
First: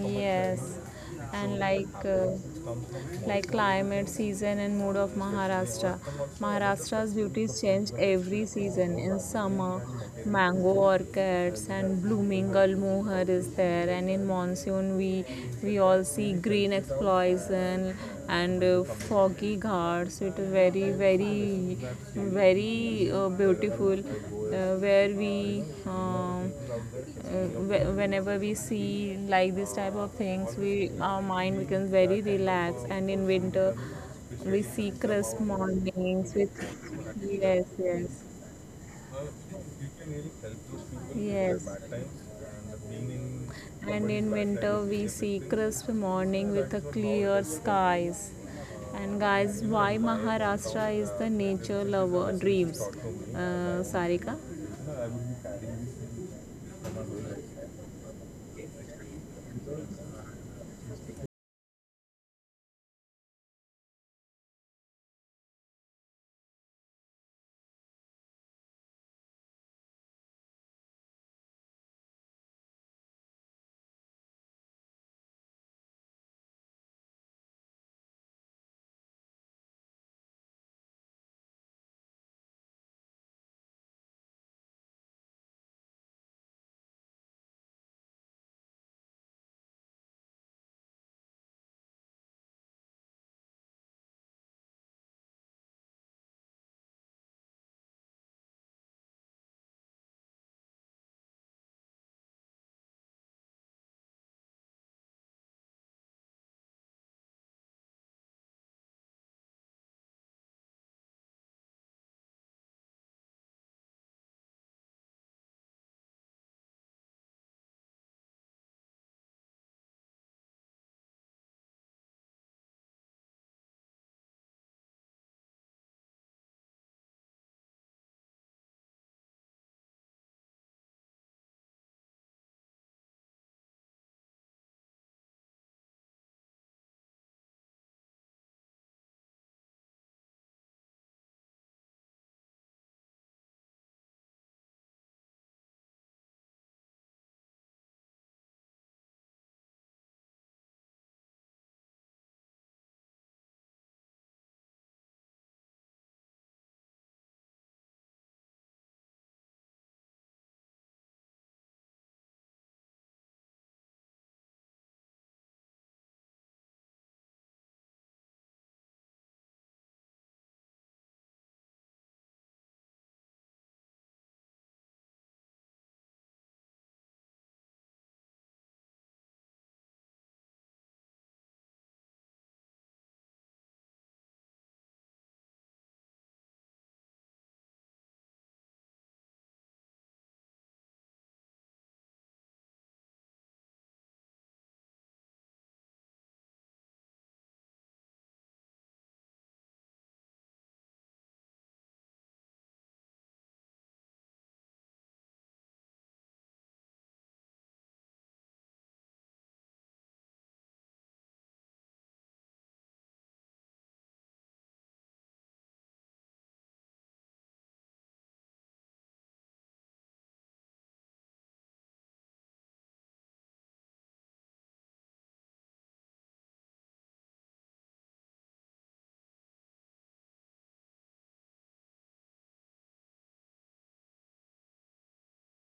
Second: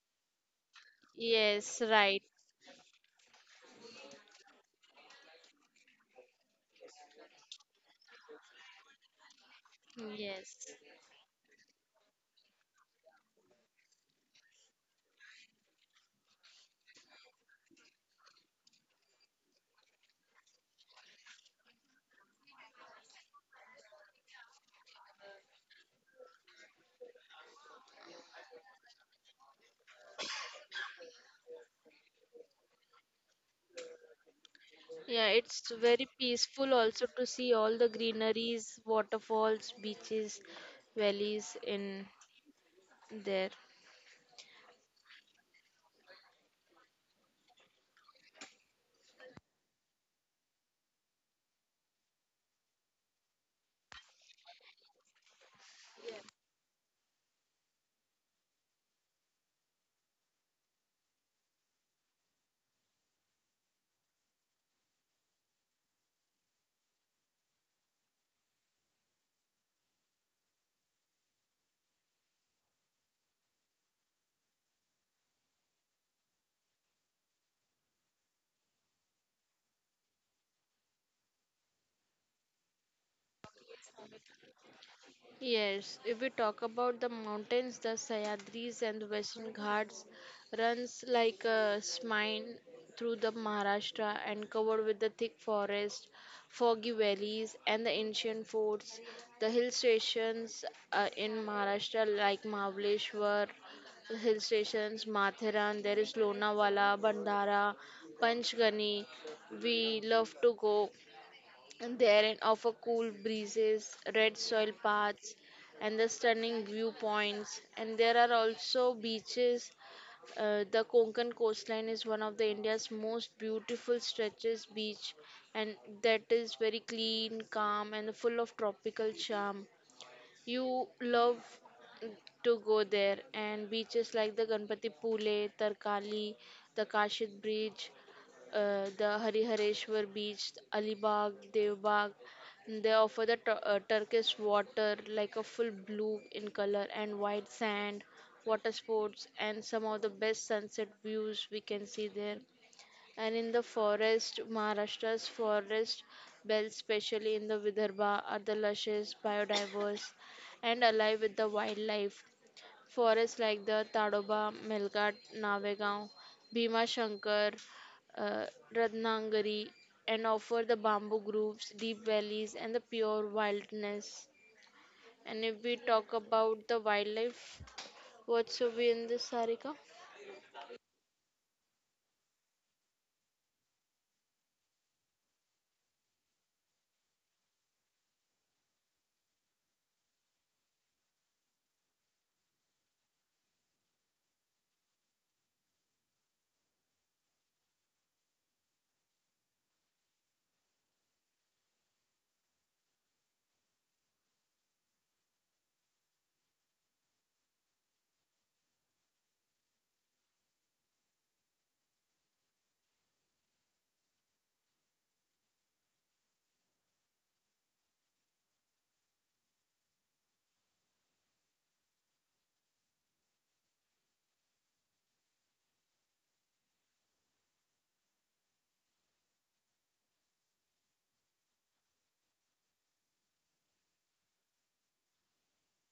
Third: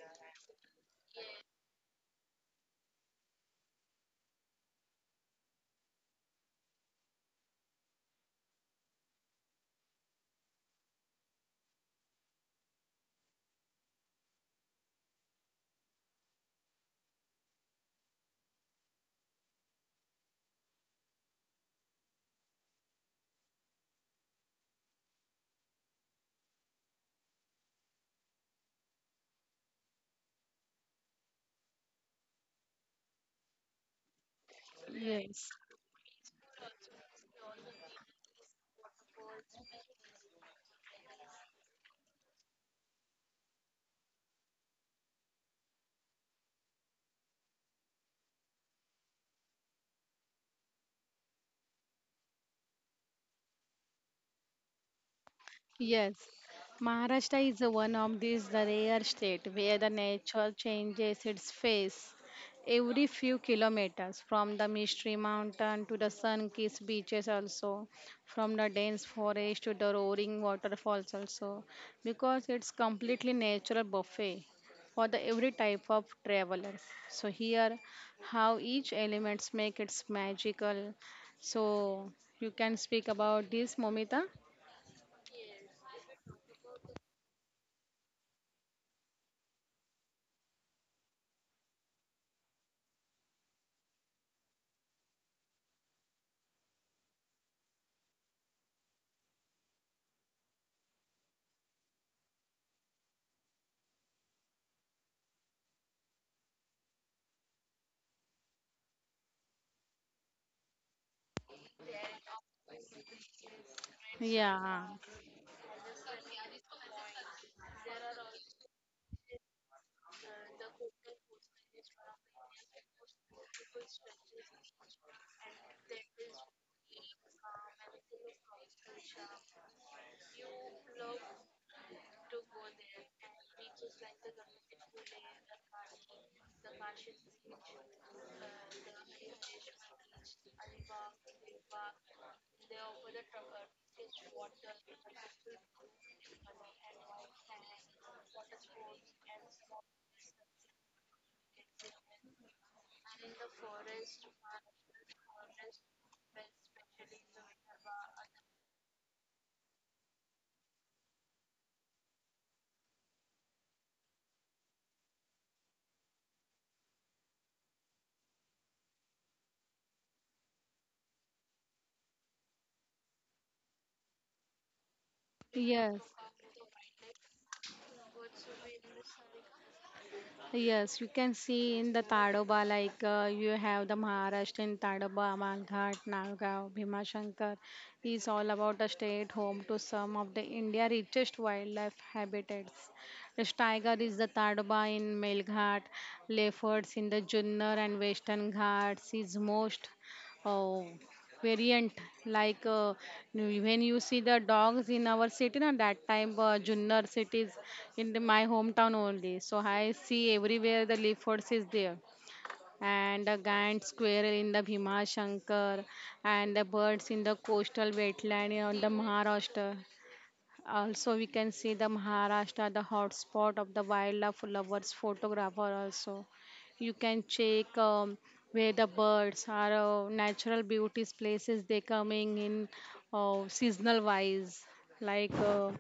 [SPEAKER 1] Yes, and
[SPEAKER 3] Yes, right.
[SPEAKER 1] like climate, season, and mood of Maharashtra. Maharashtra's beauties change every season. In summer,
[SPEAKER 3] Yes,
[SPEAKER 1] mango orchids and blooming gulmohar is there, and in monsoon we all see green explosion, and foggy ghats with very beautiful whenever we see like this type of things we our mind becomes very relaxed, and in winter we see
[SPEAKER 3] yeah,
[SPEAKER 1] crisp
[SPEAKER 2] Yes.
[SPEAKER 3] it's very
[SPEAKER 1] mornings with
[SPEAKER 3] peaceful also to see
[SPEAKER 1] yes,
[SPEAKER 3] all the
[SPEAKER 1] yes,
[SPEAKER 3] greeneries, waterfalls, beaches,
[SPEAKER 1] in
[SPEAKER 3] valleys
[SPEAKER 1] Yes.
[SPEAKER 3] in
[SPEAKER 1] In
[SPEAKER 3] there.
[SPEAKER 1] And in winter, we see crisp morning with a clear skies. And guys, why Maharashtra is the nature lover dreams? Sarika?
[SPEAKER 2] Yes, Maharashtra is one of these the rare state where the nature changes its face every few kilometers, from the mystery mountain to the sun-kissed beaches, also from the dense forest to the roaring waterfalls, also because it's completely natural buffet for the every type of traveler. So here, how each elements make its magical, so you can speak about this, Momita.
[SPEAKER 3] Yes, if we talk about the mountains, the Sahyadris and the Western Ghats runs like a spine through the Maharashtra and covered with the thick forest, foggy valleys and the ancient forts. The hill stations in Maharashtra like Mahabaleshwar, hill stations, Matheran, there is Lonavala, Bandara, Panchgani. We love to go and there and offer cool breezes, red soil
[SPEAKER 2] Yeah.
[SPEAKER 3] paths, and the stunning viewpoints. And there are also beaches. The Konkan coastline is one of the India's most beautiful stretches beach, and that is very clean, calm, and full of tropical charm. You love to go there, and beaches like the Ganpati Pule, Tarkali, the Kashid Bridge, the Harihareshwar beach, Alibag, Devbag. They offer the turquoise water, like a full blue in color, and white sand, water sports, and some of the best sunset views we can see there. And in the forest, Maharashtra's forest belts, especially in the Vidarbha, are the luscious, biodiverse, and alive with the wildlife. Forests like the Tadoba, Melghat, Navegaon, Bhima Shankar, uh, Ratnagiri, and offer the bamboo groves, deep valleys, and the pure wilderness. And if we
[SPEAKER 2] Yes,
[SPEAKER 3] talk about the wildlife, what should be in this, Sarika?
[SPEAKER 2] yes, you can see in the Tadoba, like you have the Maharashtrian Tadoba, Malghat, Nalgaon, Bhimashankar, is all about a state home to some of the India richest wildlife habitats. The tiger is the Tadoba in Melghat, leopards in the Junner and Western Ghats is most. Oh, variant, like when you see the dogs in our city na, that time, Junner cities, in the, my hometown only, so I see everywhere the leopards is there, and the giant squirrel in the Bhima Shankar, and the birds in the coastal wetland on the Maharashtra. Also, we can see the Maharashtra, the hotspot of the wildlife lovers photographer also. You can check where the birds are, natural beauties places they coming in seasonal wise. Like uh,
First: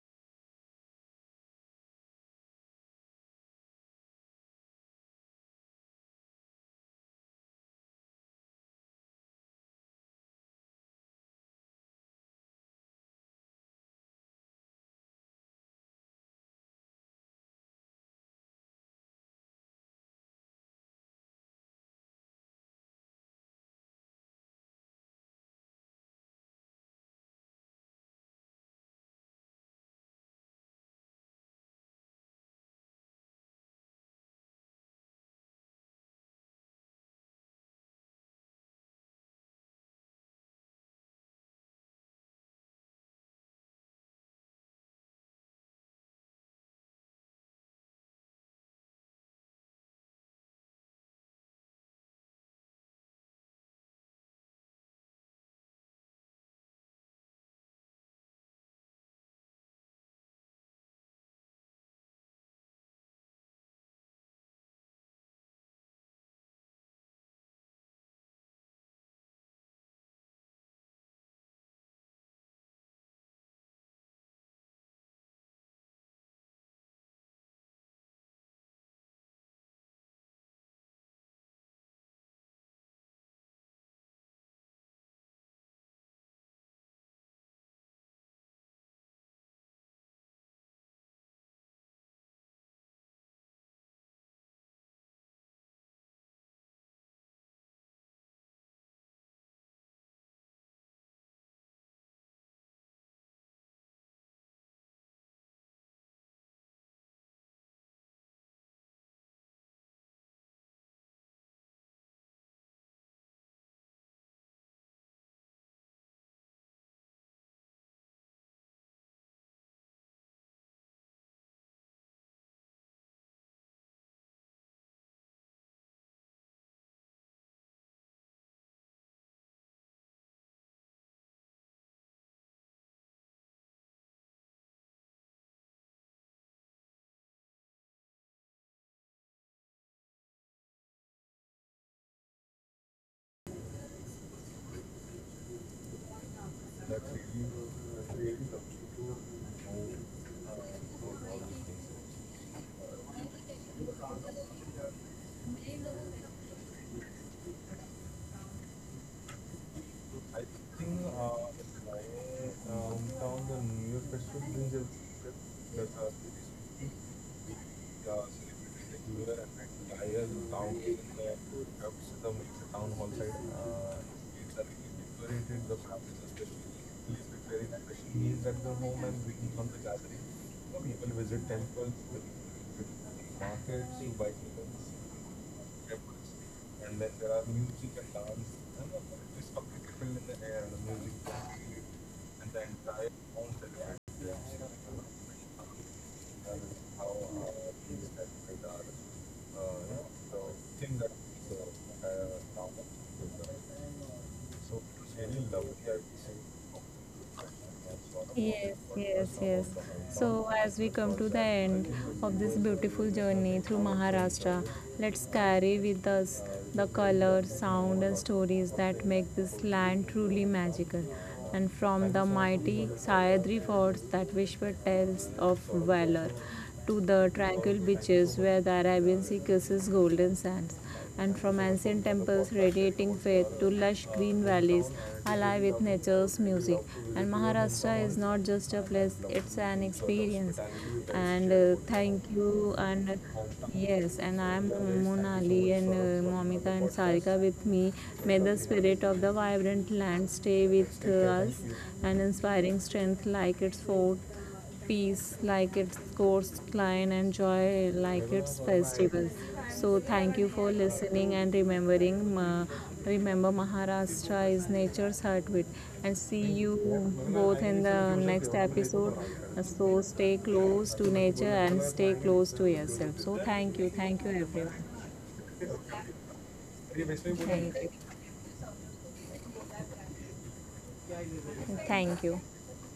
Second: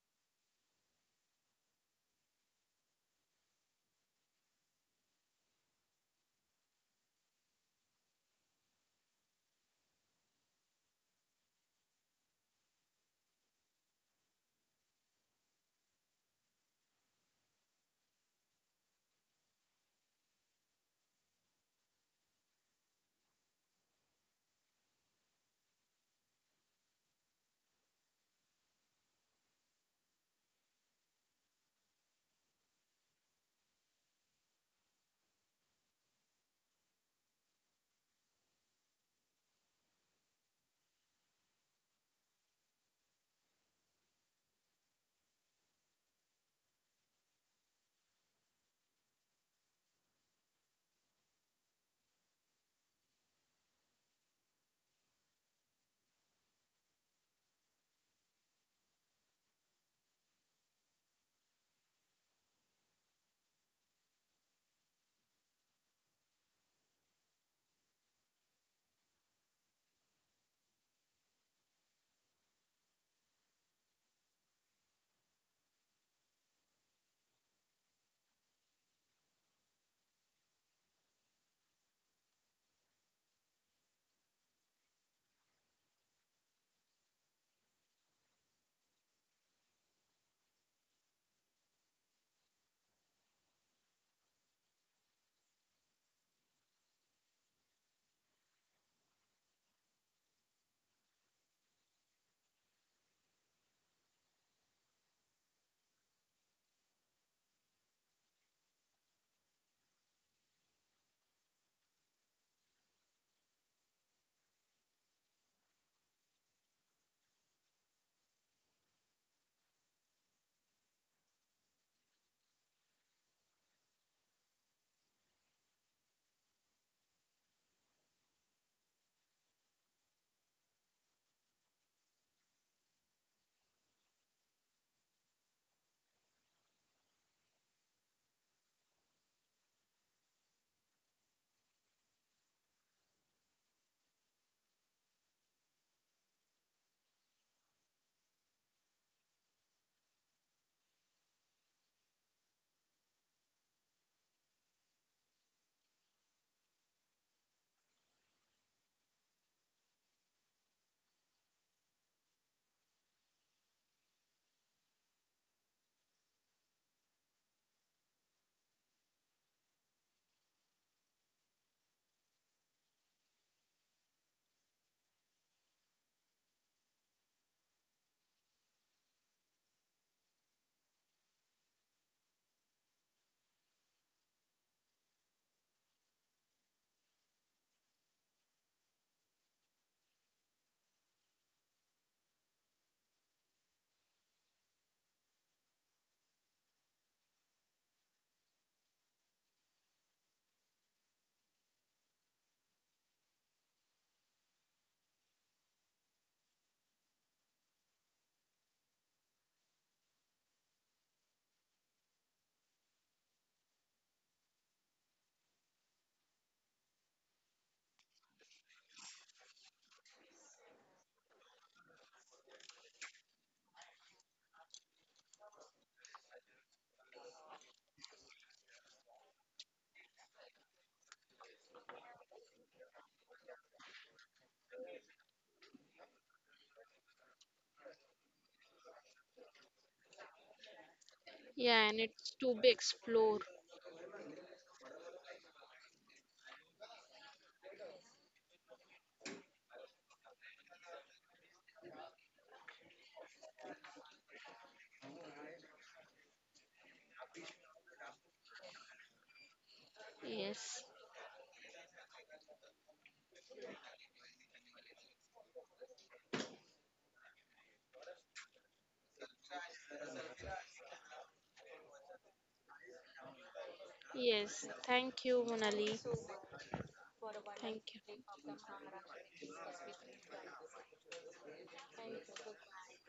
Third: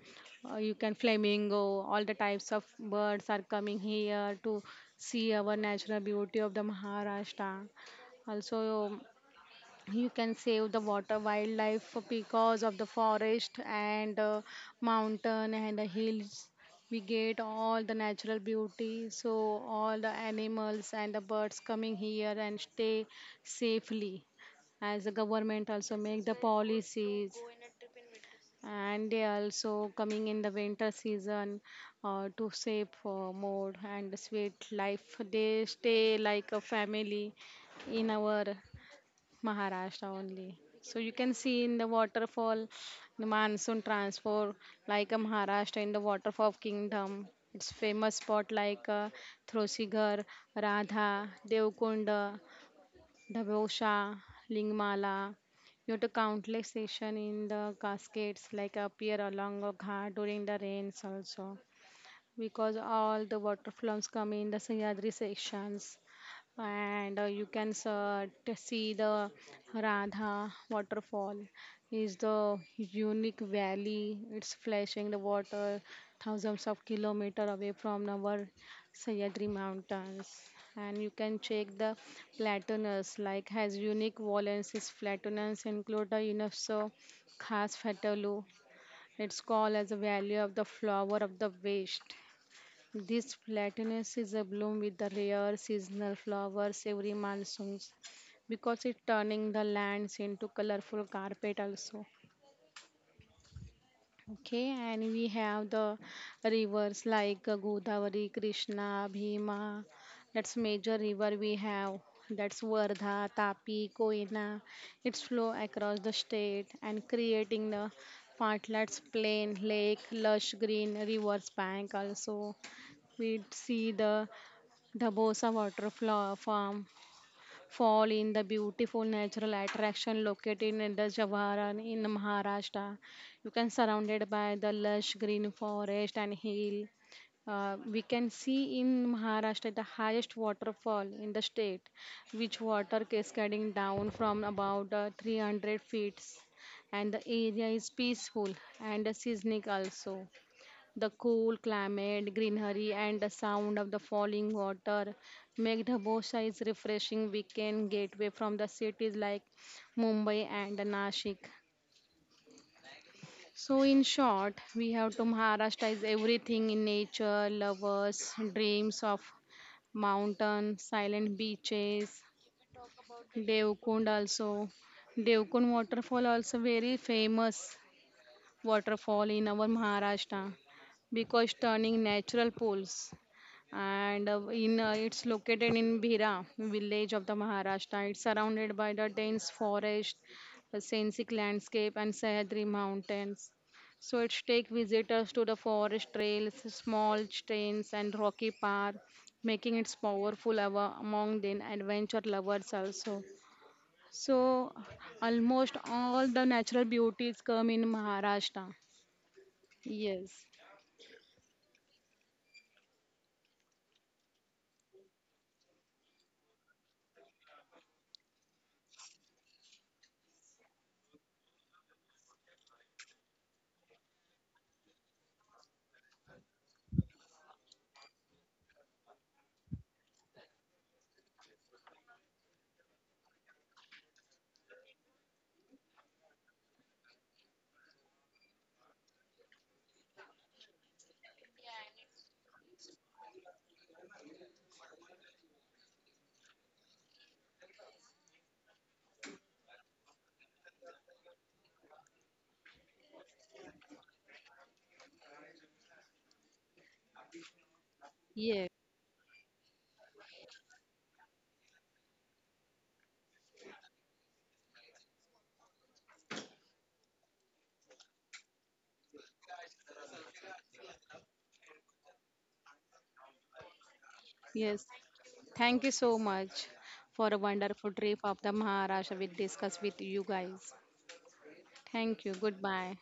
[SPEAKER 2] you can flamingo, all the types of birds are coming here to see our natural beauty of the Maharashtra. Also, you can save the water wildlife because of the forest and mountain and the hills, we get all the natural beauty, so all the animals and the birds coming here and stay safely as the government also make the policies, and they also coming in the winter season, to save for more and sweet life, they stay like a family in our Maharashtra only. So you can see in the waterfall, the monsoon transfer like a Maharashtra in the waterfall kingdom. It's famous spot like Throsigar, Radha, Devkunda, Dabosha, Lingmala. You have to countless station in the cascades like appear along a ghat during the rains also, because all the waterfalls come in the Sahyadri sections, and see the Radha waterfall is the unique valley, it's flashing the water thousands of kilometer away from our Sahyadri mountains. And you can check the platanus like has unique valence, its platanus include the UNESCO khas fatalu. It's called as the valley of the flower of the west. This platanus is a bloom with the rare seasonal flowers every monsoon, because it's turning the lands into colorful carpet also. Okay, and we have the rivers like Godavari, Krishna, Bhima. That's major river we have. That's Vardha, Tapi, Koyna. Its flow across the state and creating the partlets, plain, lake, lush green, rivers bank also. We see the Farm fall in the beautiful natural attraction located in the Javaran in Maharashtra. You can surrounded by the lush green forest and hill. We can see in Maharashtra the highest waterfall in the state, which water cascading down from about 300 feet, and the area is peaceful and scenic also. The cool climate, greenery, and the sound of the falling water make Dhabosha is refreshing weekend gateway from the cities like Mumbai and Nashik. So, in short, we have to Maharashtra is everything in nature, lovers, dreams of mountain, silent beaches, Devkund also. Devkund waterfall also very famous waterfall in our Maharashtra, because turning natural pools, and in it's located in Bhira village of the Maharashtra. It's surrounded by the dense forest, a scenic landscape, and Sahyadri mountains. So it takes visitors to the forest trails, small trains, and rocky path, making it powerful among the adventure lovers also. So almost all the natural beauties come in
[SPEAKER 1] Would say,
[SPEAKER 2] Maharashtra.
[SPEAKER 1] yes, yes, yes.
[SPEAKER 2] Yes,
[SPEAKER 1] So, as we come to the end of this beautiful journey through Maharashtra, let's carry with us the color, sound, and stories that make this land truly magical. And from the mighty Sahyadri forts that whisper tales of valor to the tranquil beaches where the Arabian Sea kisses golden sands, and from ancient temples radiating faith to lush green valleys alive with nature's music. And Maharashtra is not just a place, it's an experience. And
[SPEAKER 3] Yeah, and it's
[SPEAKER 1] thank
[SPEAKER 3] to be
[SPEAKER 1] you. And
[SPEAKER 3] explored.
[SPEAKER 1] yes, and I am Monali, and Momita and Sarika with me. May the spirit of the vibrant land stay with us and inspiring strength like its fort, peace like its course client, and joy like its
[SPEAKER 2] yes,
[SPEAKER 1] festival. So thank you
[SPEAKER 3] Yes,
[SPEAKER 1] for listening and remembering remember Maharashtra is nature's heartbeat, and see you both in the next episode. So stay close to nature and stay close to yourself. So thank you, thank you
[SPEAKER 3] yes.
[SPEAKER 1] everyone,
[SPEAKER 2] yes.
[SPEAKER 3] Thank you,
[SPEAKER 2] Thank you
[SPEAKER 3] Monali.
[SPEAKER 2] so much for a
[SPEAKER 1] thank
[SPEAKER 3] Thank
[SPEAKER 2] wonderful trip
[SPEAKER 1] you,
[SPEAKER 2] of the Maharashtra we discussed with you
[SPEAKER 3] you.
[SPEAKER 2] guys. Thank
[SPEAKER 1] thank
[SPEAKER 2] you.
[SPEAKER 1] you.
[SPEAKER 2] Goodbye.